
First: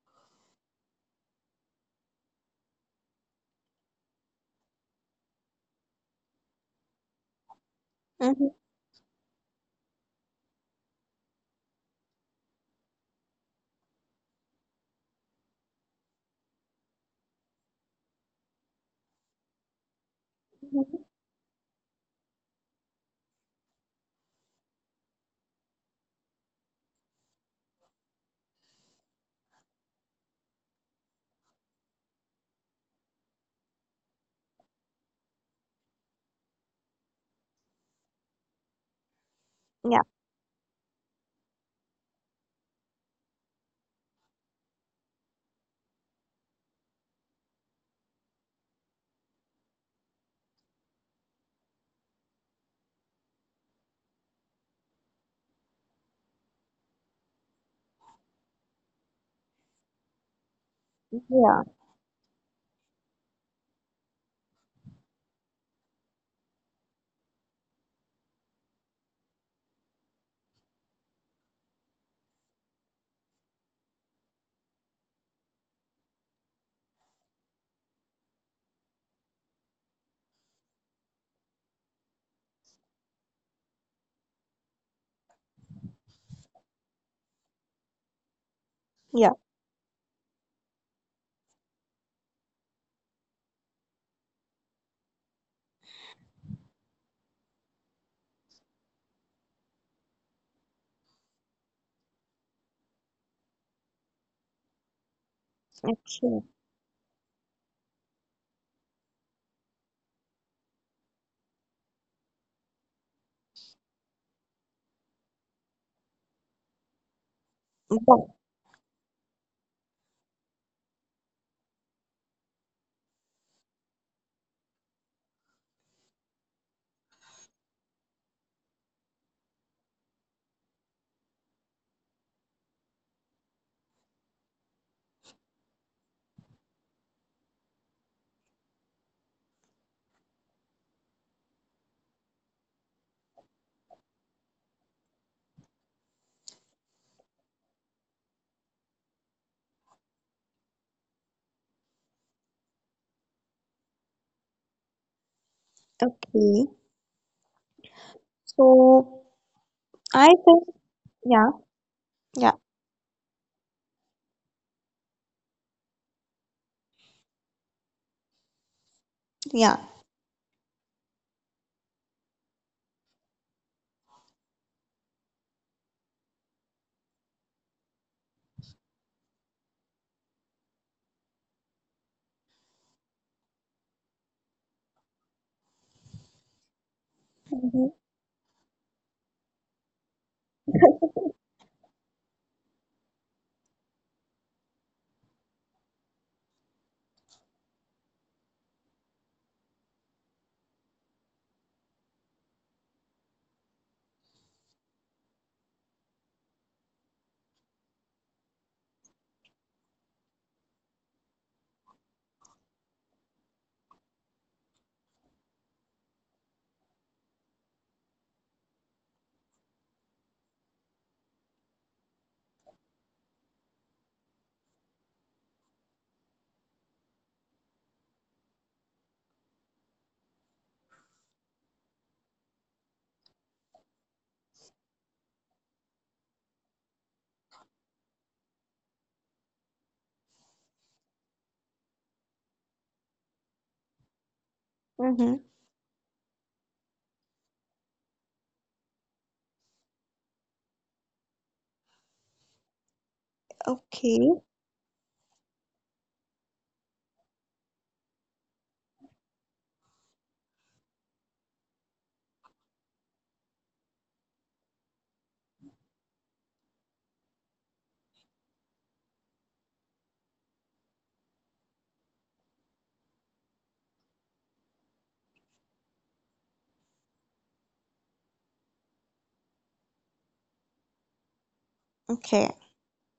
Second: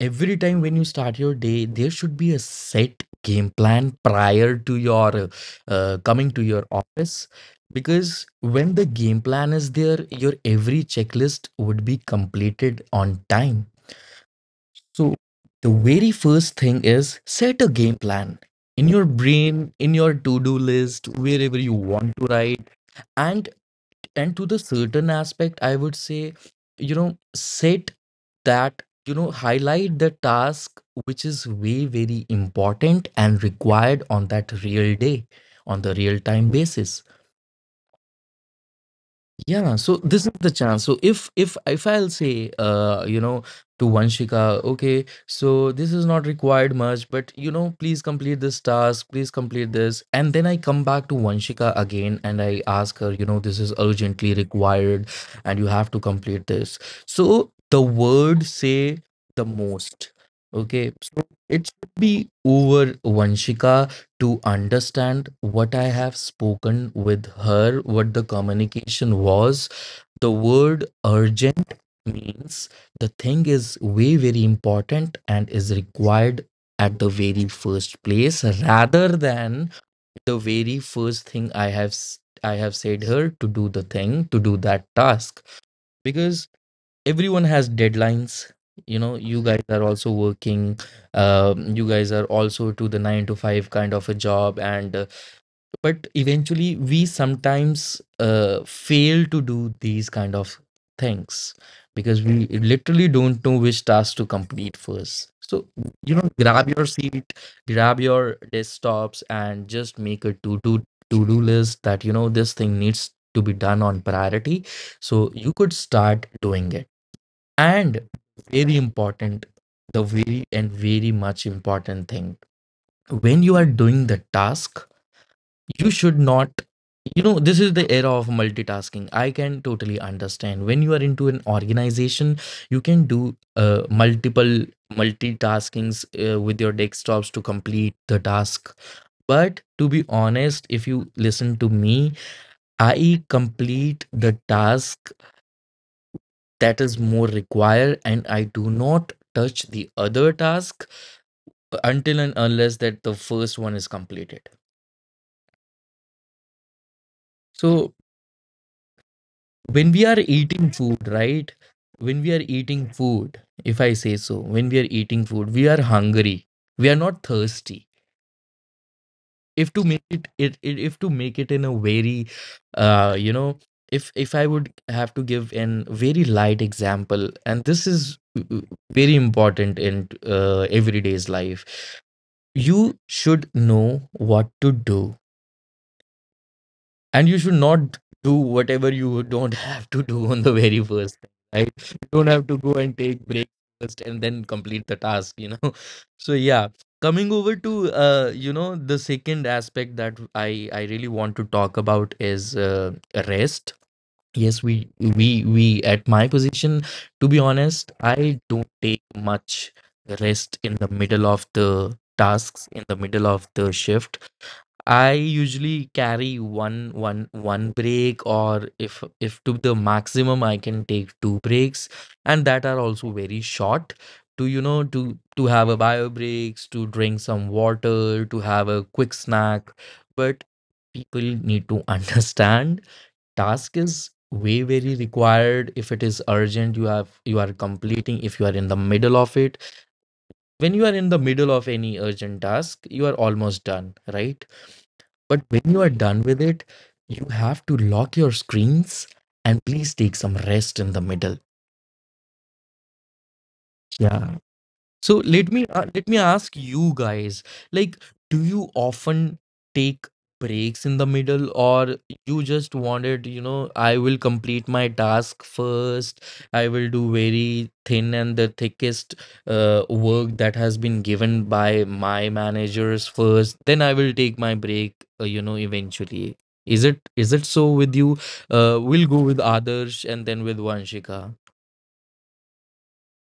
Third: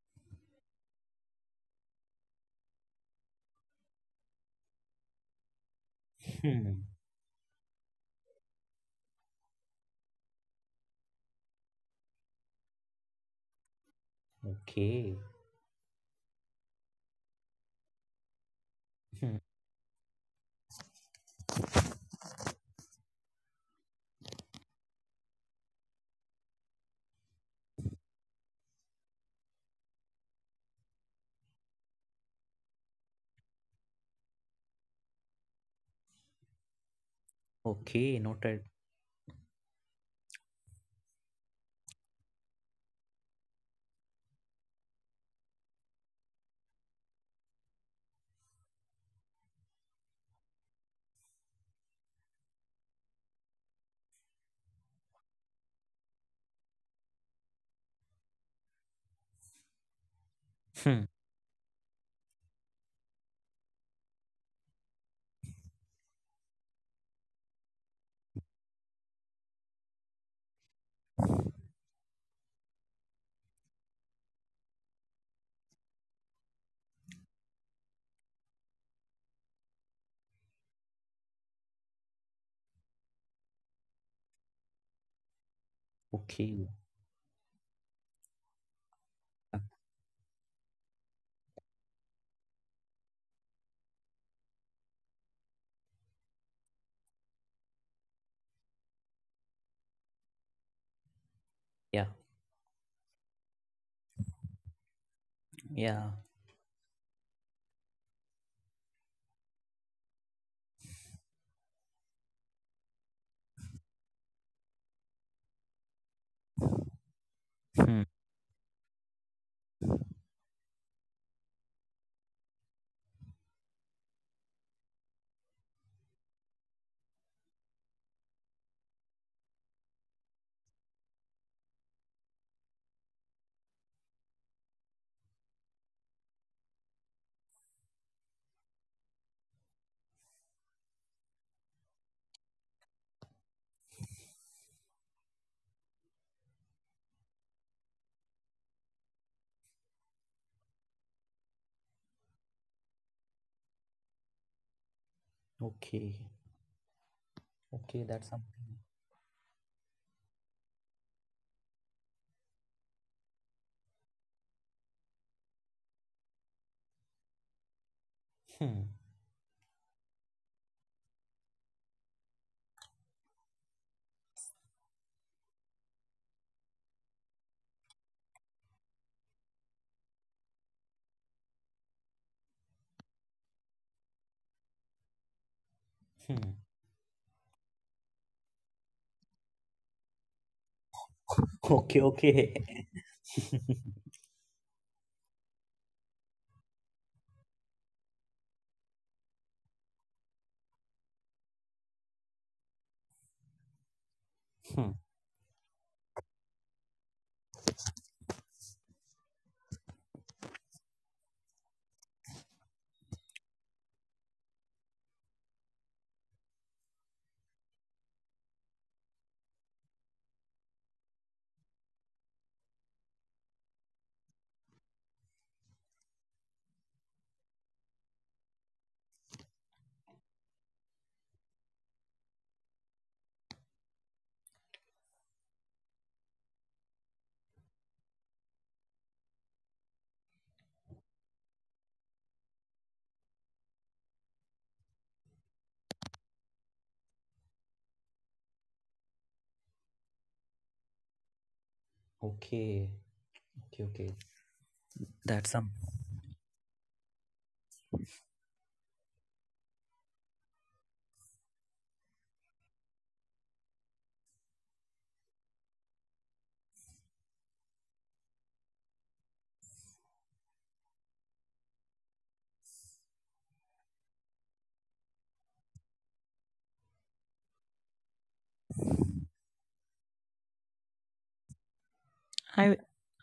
S3: every time when you start your day, there should be a set game plan prior to your coming to your
S2: Hmm,
S3: office. Because
S1: Mhm.
S3: when the game plan is there, your every checklist would be completed on time. So
S2: okay.
S3: the very first thing is set a game plan in your
S2: Hmm,
S3: brain, in your to do list, wherever you want to write. And to the certain aspect, I would say, you know, set that, you know, highlight the task which is way very important and required on that real day, on the real time basis.
S2: okay. Noted.
S3: Yeah, so
S1: Yeah.
S3: this is the chance. So if I'll say uh, you know, to Vanshika, okay, so this is not required much, but you know, please complete this task, please complete this. And then I come back to Vanshika again and I ask her, you know, this is urgently required and you have to complete this. So the word say the most. Okay.
S2: Hmm,
S3: So
S1: Yeah.
S3: it should be over Vanshika to understand what I have spoken with her, what the communication was. The word urgent means the thing is way, very important and is required at the very first place, rather than the very first thing I have. I have said her to do the thing, to do that task, because
S2: okay.
S3: everyone has deadlines. You know,
S1: Yeah.
S3: you guys
S2: Uh,
S3: are also working, you guys are also to the nine to five kind of a job, and but eventually we sometimes fail to do these kind of things
S2: yeah.
S3: because we literally don't know which task to complete first. So
S2: Yeah.
S3: you know,
S1: Okay.
S3: grab your seat, grab your desktops and just make a to do list, that you know, this thing needs to be done on priority so you could start doing it. And
S2: Hmm,
S1: But,
S3: very important, the very and very much important thing, when you are doing the task, you should not, you know, this is the era of multitasking. I can totally understand when you are into an organization, you can do multiple multitaskings with your desktops to complete the task. But to be honest, if you listen to me, I complete the task that is more required, and I do not touch the other task until and unless that the first one is completed.
S2: okay.
S1: okay.
S3: So
S2: Okay. That's something.
S1: So
S3: when we are
S1: I
S3: eating
S1: think
S3: food, right,
S1: yeah.
S3: when we are
S1: Yeah.
S3: eating food, if I say so, when we are eating food, we are hungry, we are not thirsty.
S2: Hmm,
S3: If to
S1: Yeah.
S3: make it, it, it if to make it in a very uh, you know, if I would have to give an very light example, and this is very important in everyday's life, you should know what to do,
S2: hmm.
S3: and you should not
S1: Mm-hmm.
S3: do whatever you don't have to do on the very first time, right?
S2: Okay.
S3: You don't have to go
S2: Okay.
S3: and take breaks first and
S2: (laughs)
S3: then complete the task, you know. (laughs) So yeah, coming over to you know, the second aspect that I really want to talk about is rest. Yes,
S2: Hmm,
S3: we we at my position, to be honest, I don't take much rest in the middle of the tasks, in the middle of the shift. I usually carry one break, or if to the maximum I can take two breaks, and that are also very short, to you know, to have a bio breaks, to drink some water, to have a quick snack. But people need to (laughs) understand, task is way very required. If it is urgent, you have, you are completing, if you are in the middle of it, when you are in the middle of any urgent task, you are almost done, right? But
S1: Mm-hmm.
S3: when you are done with it, you have to lock your screens and please take some rest in the middle.
S2: okay. Okay. Okay.
S1: Okay.
S3: Yeah. So
S2: That's something.
S3: let me ask you guys, like, do you often take breaks in the middle, or you just wanted, you know, I will complete my task first. I will do very thin and the thickest work that has been given by my managers first. Then I will take my break, you know, eventually. Is it so with you? We'll go with Adarsh and then with Vanshika.
S1: Okay.
S2: I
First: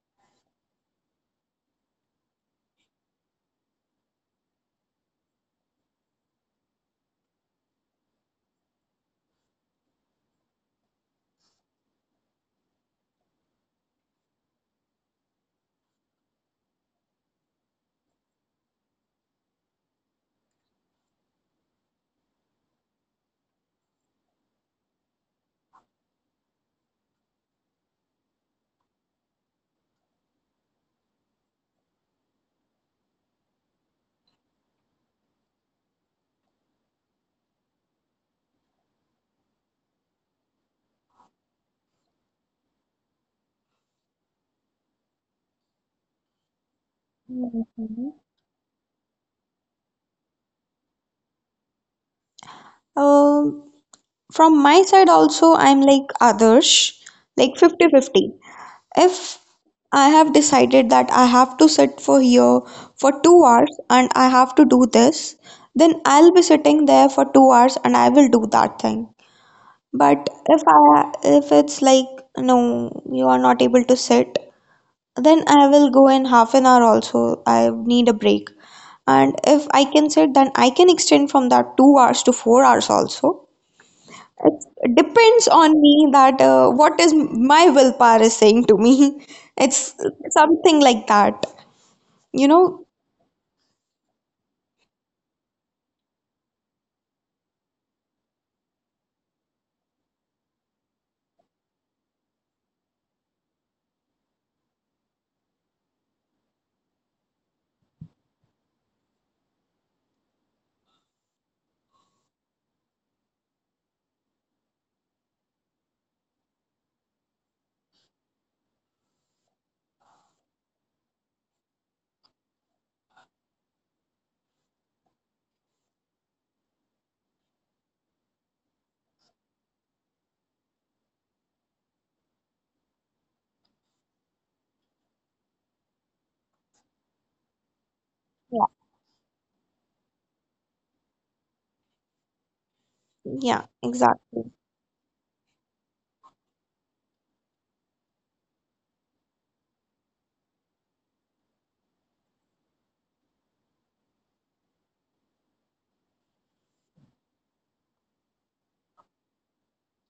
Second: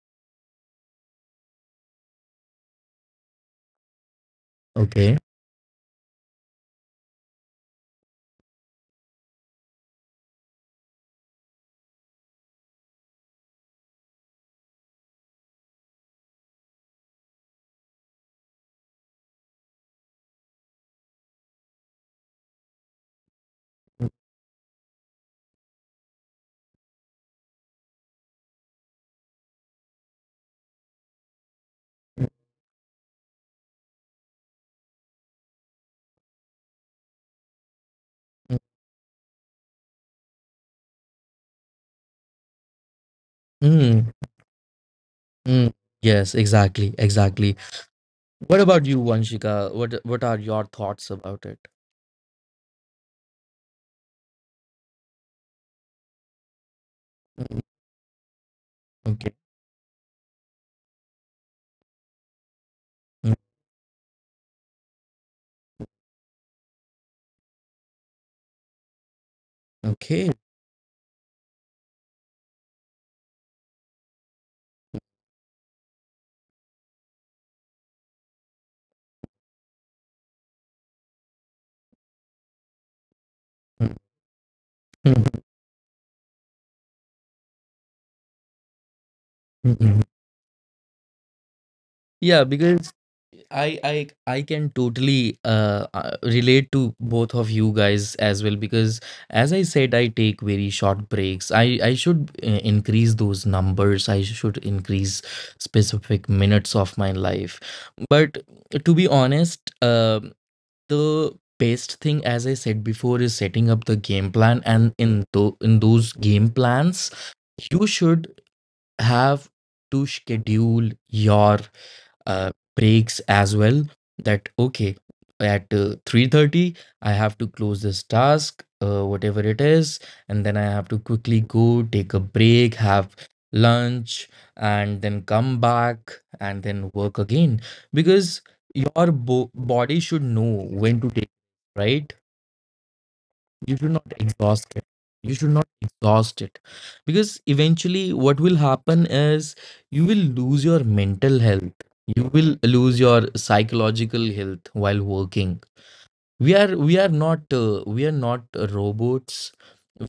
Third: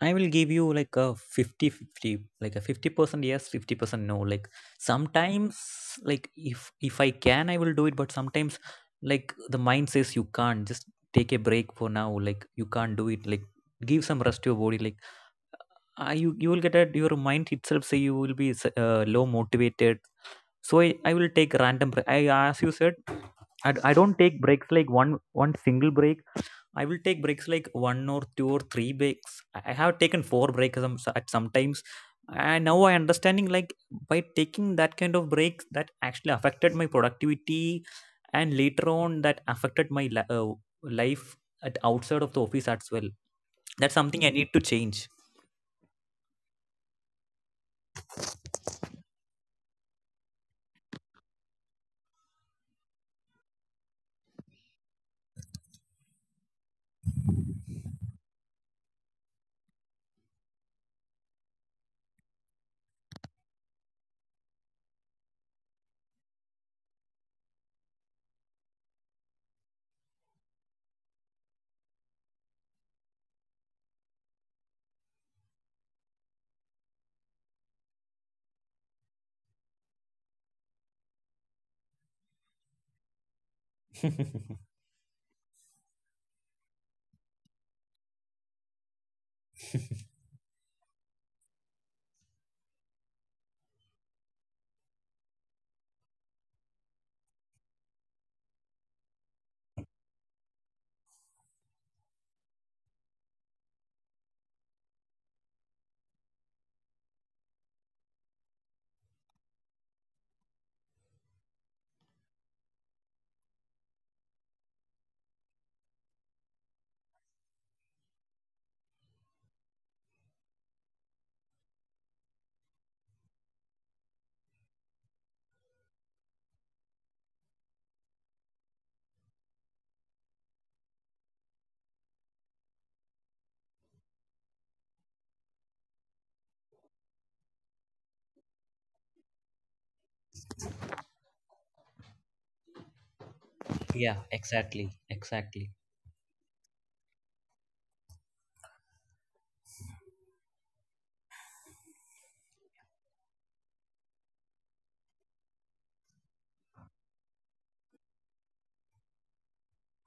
S2: I will give you like a 50 50, like a 50% yes, 50% no. Like,
S3: Okay.
S2: sometimes, like, if I can, I will do it, but sometimes, like, the mind says you can't just take a break for now. Like, you can't do it. Like, give some rest to your body. Like, you, you will get at your mind itself say, you will be low motivated. So I will take random break. I, as you said, I don't take breaks like one single break. I will take breaks like one or two or three breaks. I have taken four breaks at sometimes. And now I understanding, like, by taking that kind of breaks, that actually affected my productivity, and later on that affected my life at outside of the office as well. That's
S3: Mm.
S2: something I need to change.
S3: Mm, yes, exactly, exactly.
S1: Mm-hmm.
S3: What about you, Vanshika? What are your thoughts about it?
S1: From my side also, I'm like others, like
S3: Mm.
S1: 50-50.
S3: Okay.
S1: If I have decided that I have to sit for here for
S3: Mm.
S1: 2 hours and I have to do this, then I'll be sitting there for 2 hours and I will do that thing. But
S3: Okay.
S1: if i if it's like no, you are not able to sit, then I will go in half an hour also. I need a break, and if I can sit then I can extend from that 2 hours to 4 hours also.
S3: Mm,
S2: (laughs)
S1: It
S3: mm,
S1: depends on me that what is my willpower is saying to me. (laughs)
S3: mm,
S1: It's
S3: mm.
S1: something like that,
S3: Yeah,
S1: you know.
S3: because I can totally relate to both of you guys as well, because as I said, I take very short breaks. I should increase those numbers. I should increase specific minutes of my life. But to be honest, um, the best thing, as I said before, is setting up the game plan, and in those game plans, you should have to schedule your breaks as well. That okay, at 3:30 I have to close this task, whatever it is, and then I have to quickly go take a break, have lunch, and then come back and then work again. Because
S1: Yeah,
S3: your body should know when to take, right?
S1: yeah,
S3: You should not
S2: Yeah,
S1: exactly.
S3: exhaust it.
S2: exactly.
S3: You should not
S2: Exactly.
S3: exhaust it, because eventually what will happen is you will lose your mental health, you will lose your psychological health while working. We are not we are not robots.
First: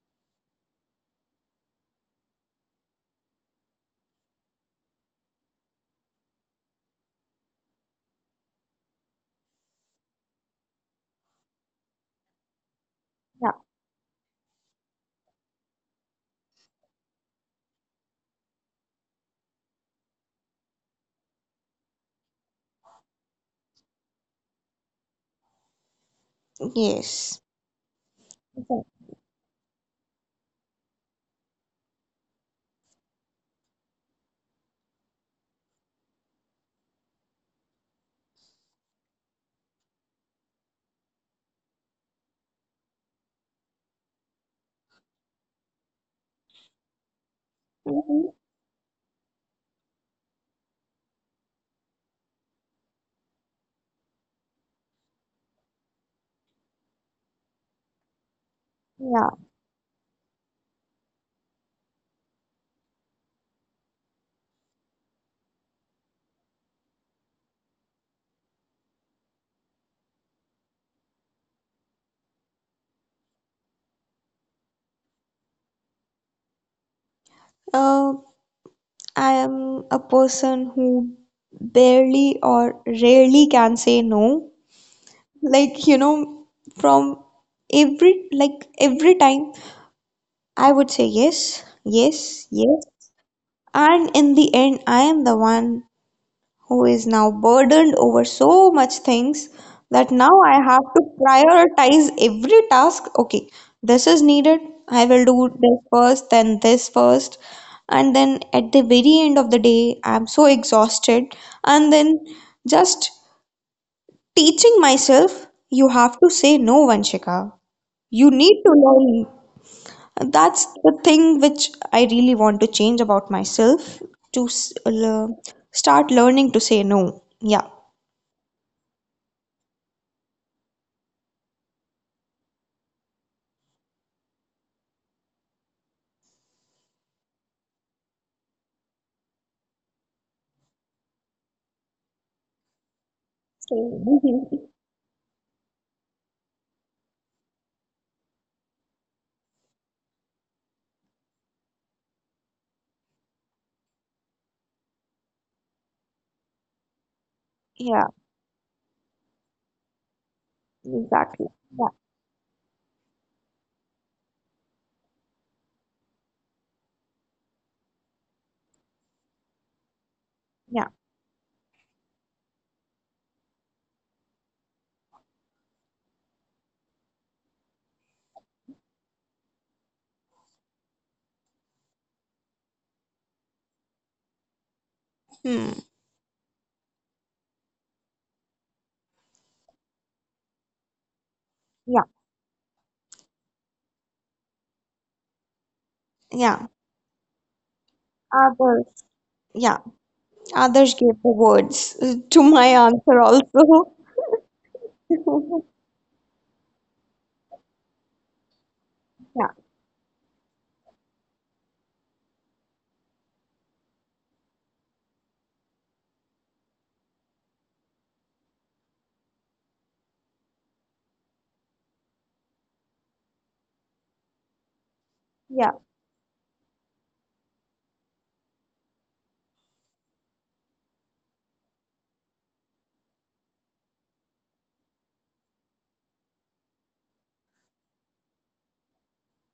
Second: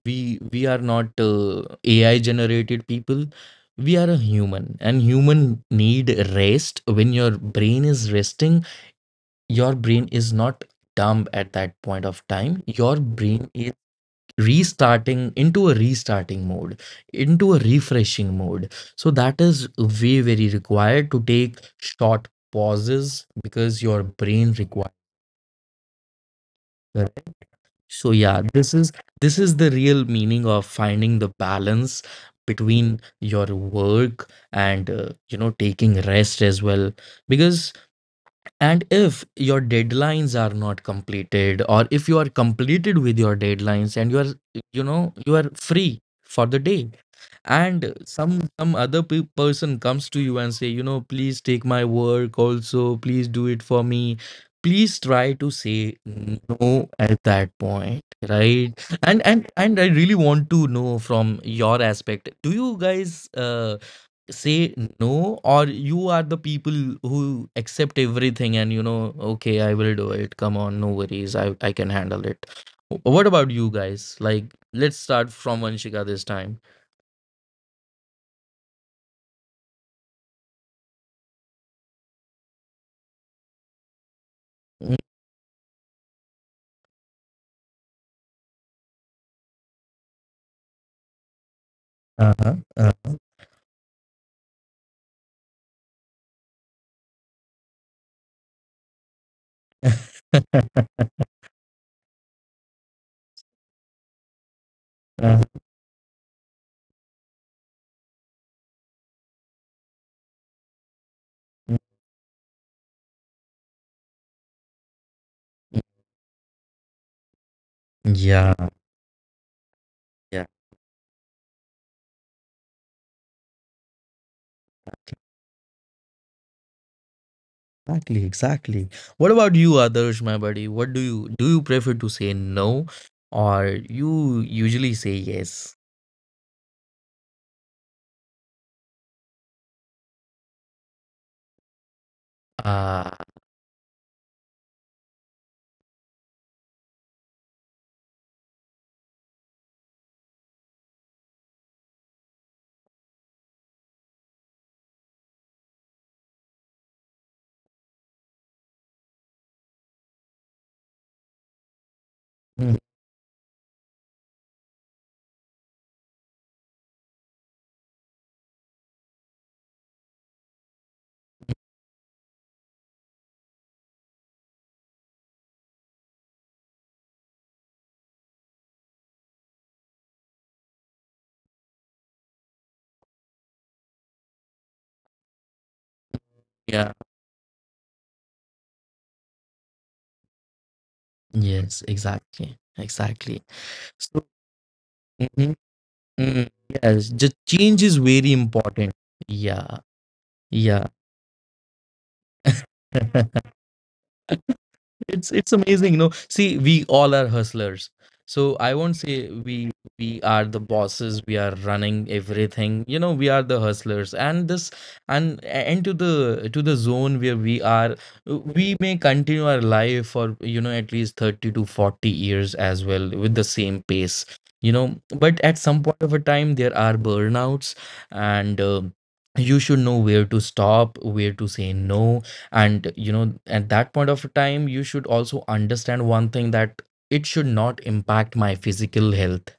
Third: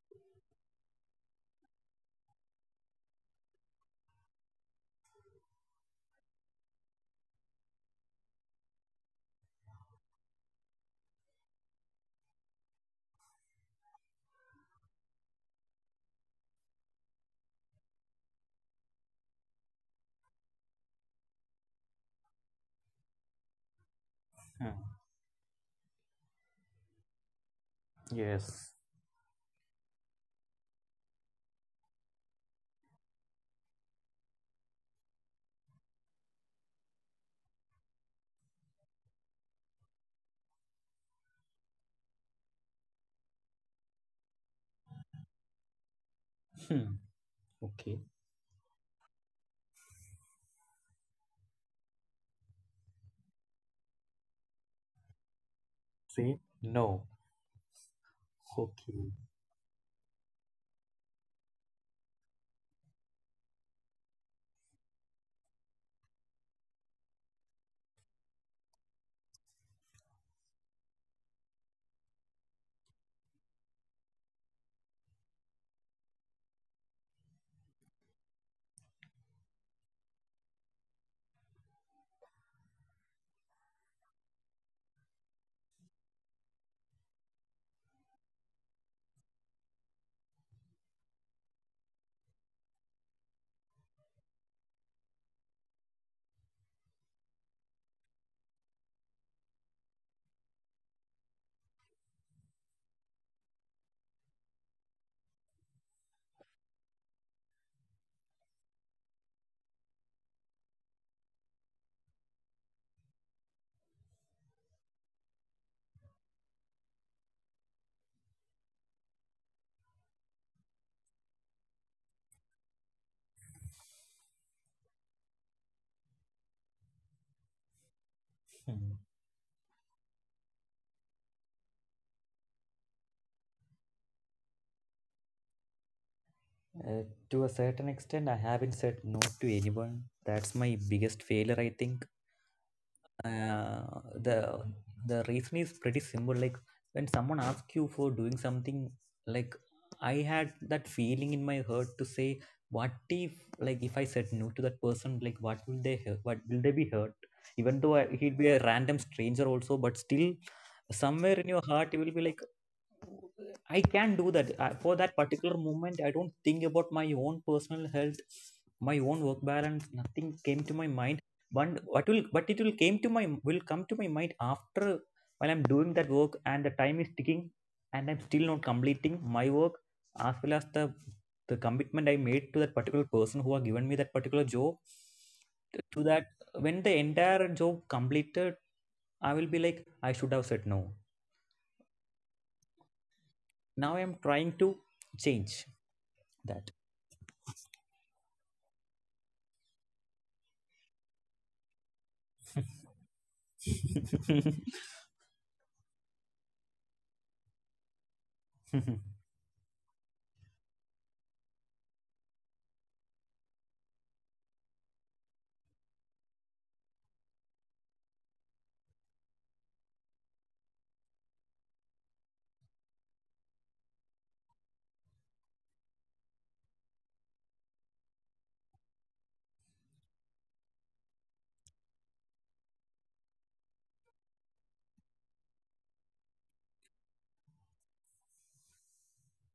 S3: We are not AI generated people. We are a human, and human need rest. When your brain is resting, your brain is not dumb at that point of time. Your brain
S1: Yeah,
S3: is restarting, into a restarting mode, into a refreshing mode. So that is way very required to take short pauses because your brain
S2: Hmm.
S3: requires.
S1: yes.
S3: So yeah, this
S2: Yes.
S1: Okay.
S3: is, this is the real meaning of finding the balance between your work and you know, taking rest as well. Because, and if your deadlines are not completed, or if you are completed with your deadlines and you are, you know, you are free for the day,
S2: Hmm.
S3: and
S2: Okay.
S1: Mhm.
S3: some other person comes to you and say, you know, please take my work also, please do it for me, please try to say
S2: Say
S3: no
S2: no.
S3: at that point, right?
S2: Okay.
S3: And
S1: Yeah.
S3: I really want to know from your aspect, do you guys say no, or you are the people who accept everything and you know, okay I will do it, come on, no worries, I can handle it. What about you guys, like let's start from Vanshika this time.
S1: uh, I am a person who barely or rarely can say no. Like you know, from every, like every time I would say yes
S3: Uh-huh.
S1: yes, and in the end I am the one who is now burdened over so much things that now
S3: (laughs)
S1: I have to prioritize every task. Okay, this is needed. I will
S3: Uh,
S1: do this first, then this first. And then at the very end of the day, I'm so exhausted. And then just teaching myself, you have to say no, Vanshika. You need
S3: yeah,
S1: to learn.
S3: yeah.
S1: That's the thing which I really want to change about myself, to start learning to say no. Yeah.
S3: Exactly, exactly.
S2: Hmm.
S3: What about you, Adarsh, my buddy? What do you, do you prefer to say no, or you usually say yes?
S2: Uh, to a certain extent, I haven't said no to anyone. That's my biggest failure, I think.
S3: Uh,
S2: Uh, the
S1: Mhm.
S2: reason is pretty simple. Like, when someone asks you for doing something, like, I had that feeling in my heart to say, what if, like, if I said no to that person, like, what will they hurt? What will they be hurt? Even though
S1: Yeah,
S2: he'd be a random stranger also, but still, somewhere
S1: exactly.
S2: in your
S1: Yeah,
S2: heart, you will be like,
S3: mm,
S2: I can do that. I, for that particular moment, I don't think about my own personal health, my own work balance. Nothing came to
S1: yeah,
S2: my mind. But what will, but it will came to my will come to my mind after, while I'm doing that work and the time is ticking, and I'm still not completing my work as well as the commitment I made to that particular person who had given me that particular job.
S1: hmm,
S2: To that, when
S3: yeah.
S2: the entire job completed, I will be like, I should have said no.
S3: Yes,
S1: yeah,
S3: exactly. Exactly.
S2: Now I'm
S3: So
S2: trying to
S3: mhm,
S2: change
S3: mm,
S1: yeah.
S2: that.
S3: yes, the change is very
S1: Others,
S3: important. Yeah.
S1: yeah,
S3: Yeah.
S1: others gave the words to my answer
S3: (laughs)
S1: also.
S2: (laughs)
S3: It's
S1: (laughs)
S3: amazing. No, see, we all are hustlers. So I won't say
S1: Yeah,
S3: we are the bosses. We are running everything. You know, we are the hustlers. And this, and to the zone where we are, we may continue our life for you know, at least 30 to 40 years as well with the same pace. You know, but at
S1: yeah,
S3: some point of a time there are burnouts, and you should know where to stop, where to say no, and you know, at that point of time you should also understand one thing, that it should not impact my physical health,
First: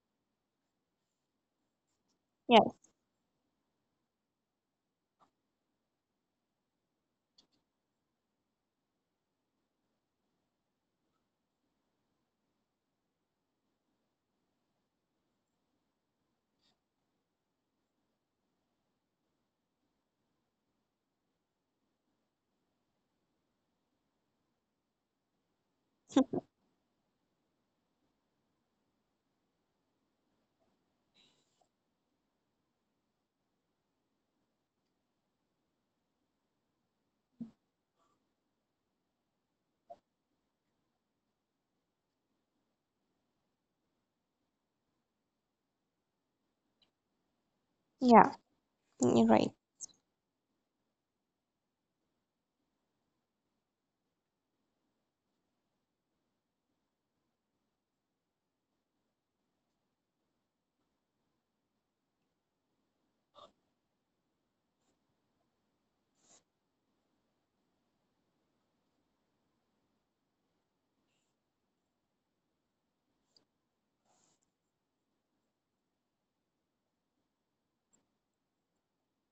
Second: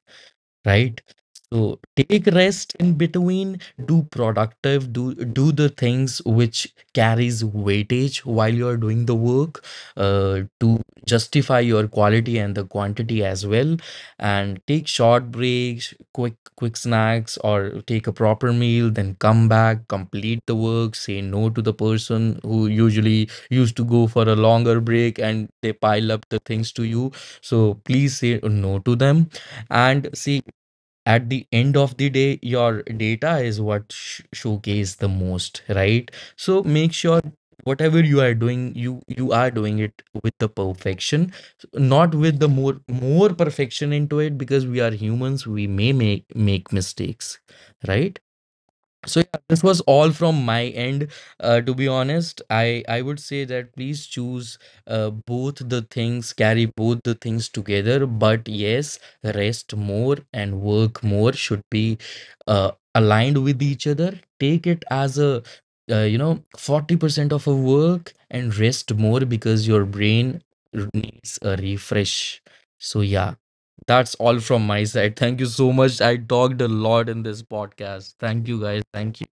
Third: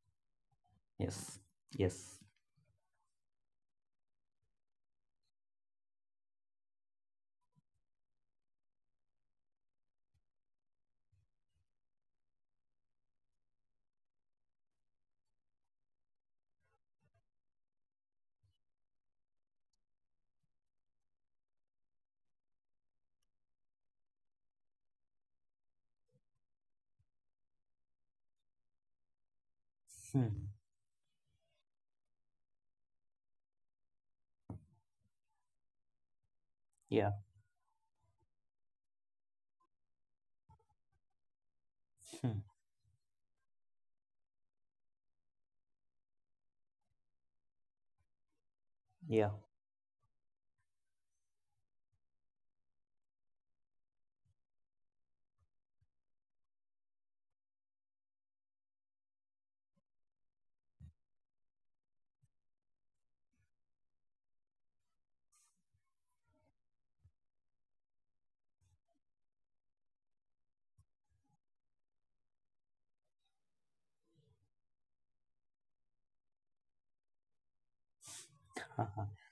S3: right?
S2: Yes,
S3: So
S2: yes.
S3: take
S1: yeah,
S3: rest in between, do productive, do the things which carries weightage while you are doing the work, to justify your quality and the quantity as well. And take short breaks, quick snacks, or take a proper meal, then come back, complete the work, say no to the person who usually used to go for a longer break and they pile up the things to you. So please say no to them, and say
S2: Hmm.
S3: at the end of the day your data is what showcase the most, right? So make
S2: Yeah.
S3: sure whatever you are doing, you are doing it with the perfection, not
S2: Hmm.
S3: with the more perfection into it, because we are humans, we may make mistakes, right?
S1: yeah,
S3: So
S1: you're
S2: Yeah.
S3: yeah,
S1: right.
S3: this was all from my end. To be honest, I would say that please choose both the things, carry both the things together. But yes, rest more and work more should be aligned with each other. Take it as a you know, 40% of a work, and rest more, because your brain needs a refresh. So yeah, that's all from my side. Thank you so much. I talked a lot in this podcast. Thank you, guys.
S2: Uh-huh.
S3: Thank you.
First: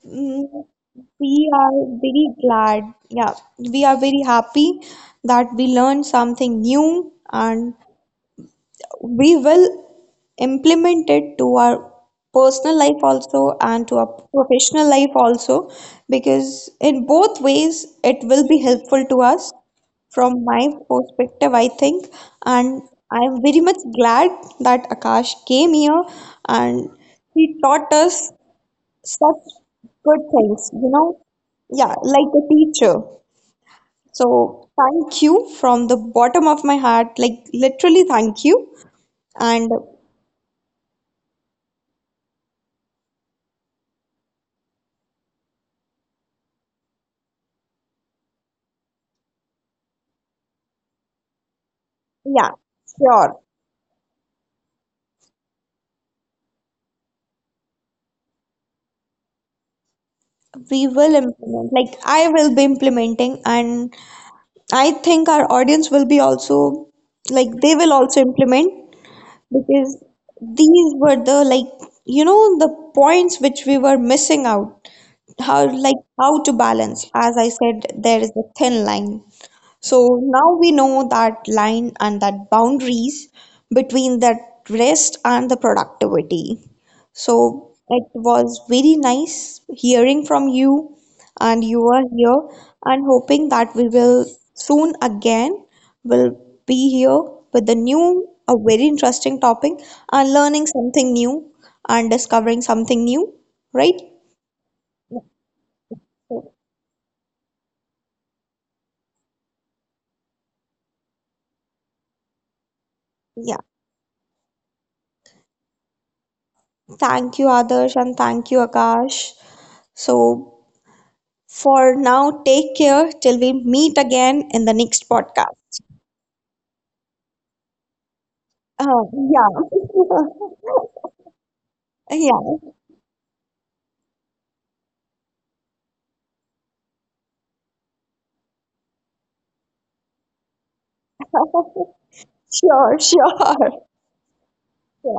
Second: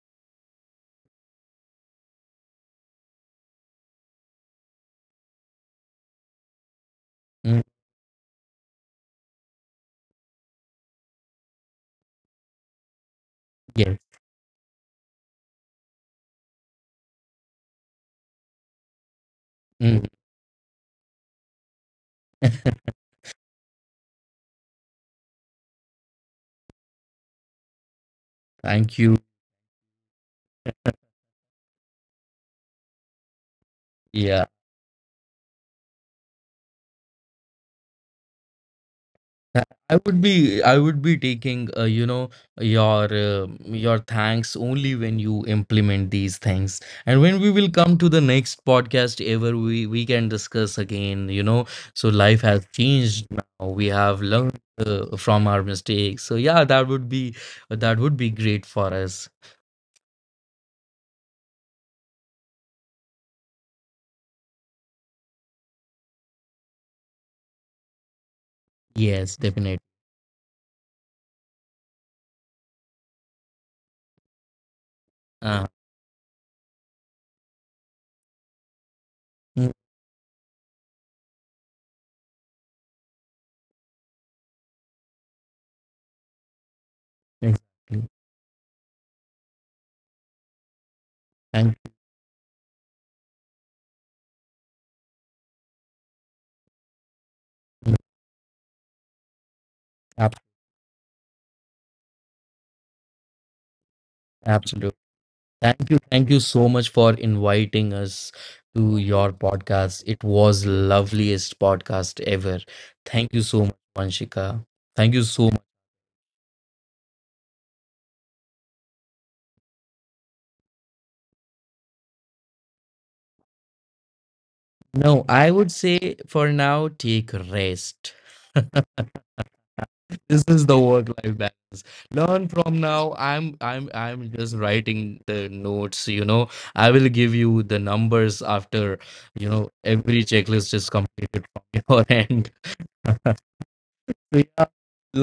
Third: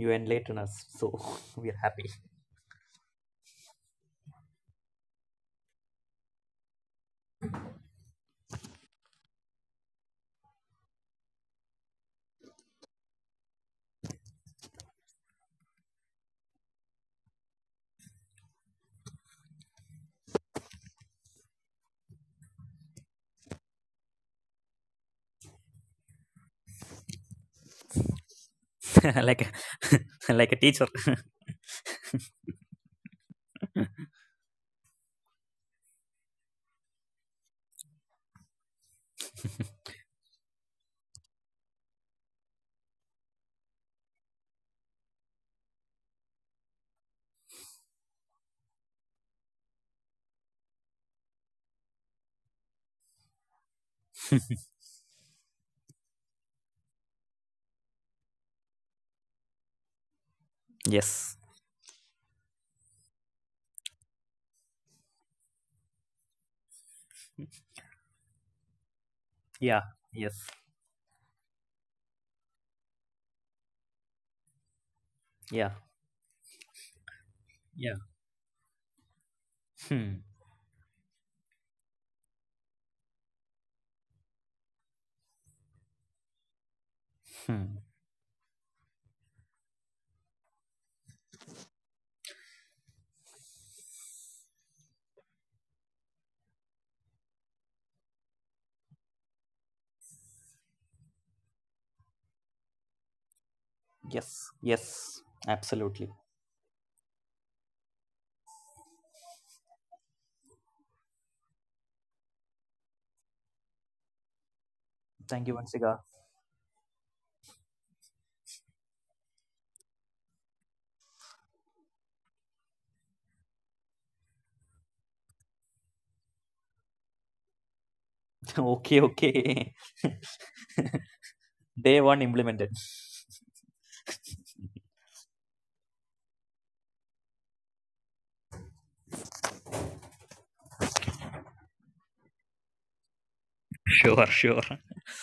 S2: You enlighten
S1: Mm,
S2: us, so
S1: we
S2: (laughs) we are
S1: are
S2: happy.
S1: very glad, yeah, we are very happy that we learned something new,
S3: Mm,
S1: and we will implemented to our personal life also and to
S3: yes.
S1: our professional life also, because in both ways it will be helpful to us
S3: Mm.
S1: from my perspective, I think. And
S3: (laughs)
S1: I'm very much glad that Akash came here and he taught us
S3: Thank you.
S2: (laughs) Like
S1: such good
S2: a, (laughs) like a
S1: things,
S2: teacher.
S1: you know, yeah, like a teacher.
S2: (laughs)
S3: Yeah.
S1: So thank you from the bottom of my heart, like literally thank you. And
S3: I would be taking you know, your thanks only when you implement these things, and when we will come to the next podcast ever, we can discuss again, you know, so life
S1: yeah,
S3: has changed,
S1: sure.
S3: now we have learned from our mistakes, so yeah, that would be, that would be great for us.
S1: We will
S2: Yes.
S1: implement, like I will be implementing, and I think our audience will be also, like they will also implement,
S3: Yes, definitely.
S2: Yeah.
S1: because
S2: Yes.
S1: these were the like, you know, the points which we were missing out.
S3: Uh,
S2: Yeah.
S1: How, like how to balance? As I
S2: Yeah.
S1: said, there is a thin line.
S3: mm,
S2: Hmm.
S1: So now we know that line and that boundaries between that rest and the productivity. So
S2: Hmm.
S3: exactly.
S1: it was very nice hearing from you, and you
S3: Thank
S1: are here, and hoping that we will soon again will be here with a
S3: you.
S1: new, a very interesting topic,
S3: Ab-
S1: and learning something new and discovering something new, right?
S2: Yes,
S3: Absolutely.
S2: yes,
S3: Thank you.
S2: absolutely.
S3: Thank you
S1: So,
S3: so much for inviting us to your podcast. It was loveliest podcast ever. Thank you
S1: yeah,
S3: so much, Vanshika. Thank you so
S2: Thank you,
S3: much.
S2: Vansiga.
S1: thank you, Adarsh, and thank you, Akash. So for now, take care till we meet again in the next
S3: No, I would
S1: podcast.
S3: say for now, take rest.
S2: (laughs)
S3: (laughs)
S2: Okay,
S1: Oh,
S2: okay. (laughs)
S3: This is the work life balance.
S2: Day one
S1: yeah.
S3: Learn
S1: (laughs) Yeah.
S2: implemented.
S3: from now. I'm just writing the notes, you know, I will give you the numbers after, you know, every checklist is completed from (laughs)
S1: (laughs)
S3: your end.
S1: Sure,
S3: (laughs)
S1: sure, (laughs)
S3: So
S2: Sure, sure.
S3: yeah,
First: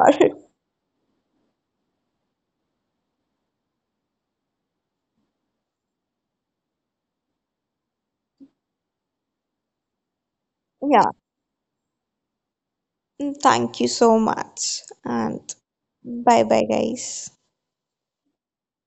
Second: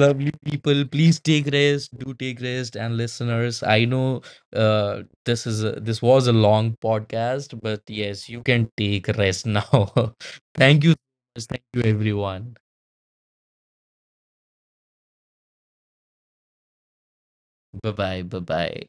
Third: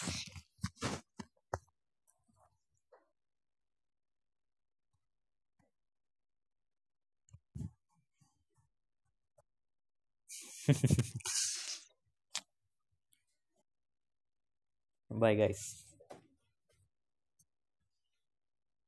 S3: lovely people, please take rest, do take rest, and listeners, I know, uh, this was a long podcast, but yes, you can take rest now. (laughs) Thank you
S1: Yeah.
S3: so much. Thank you everyone.
S1: Mm, thank you so much.
S2: Bye,
S1: And
S2: guys.
S1: bye bye, guys.
S3: Bye bye, bye bye.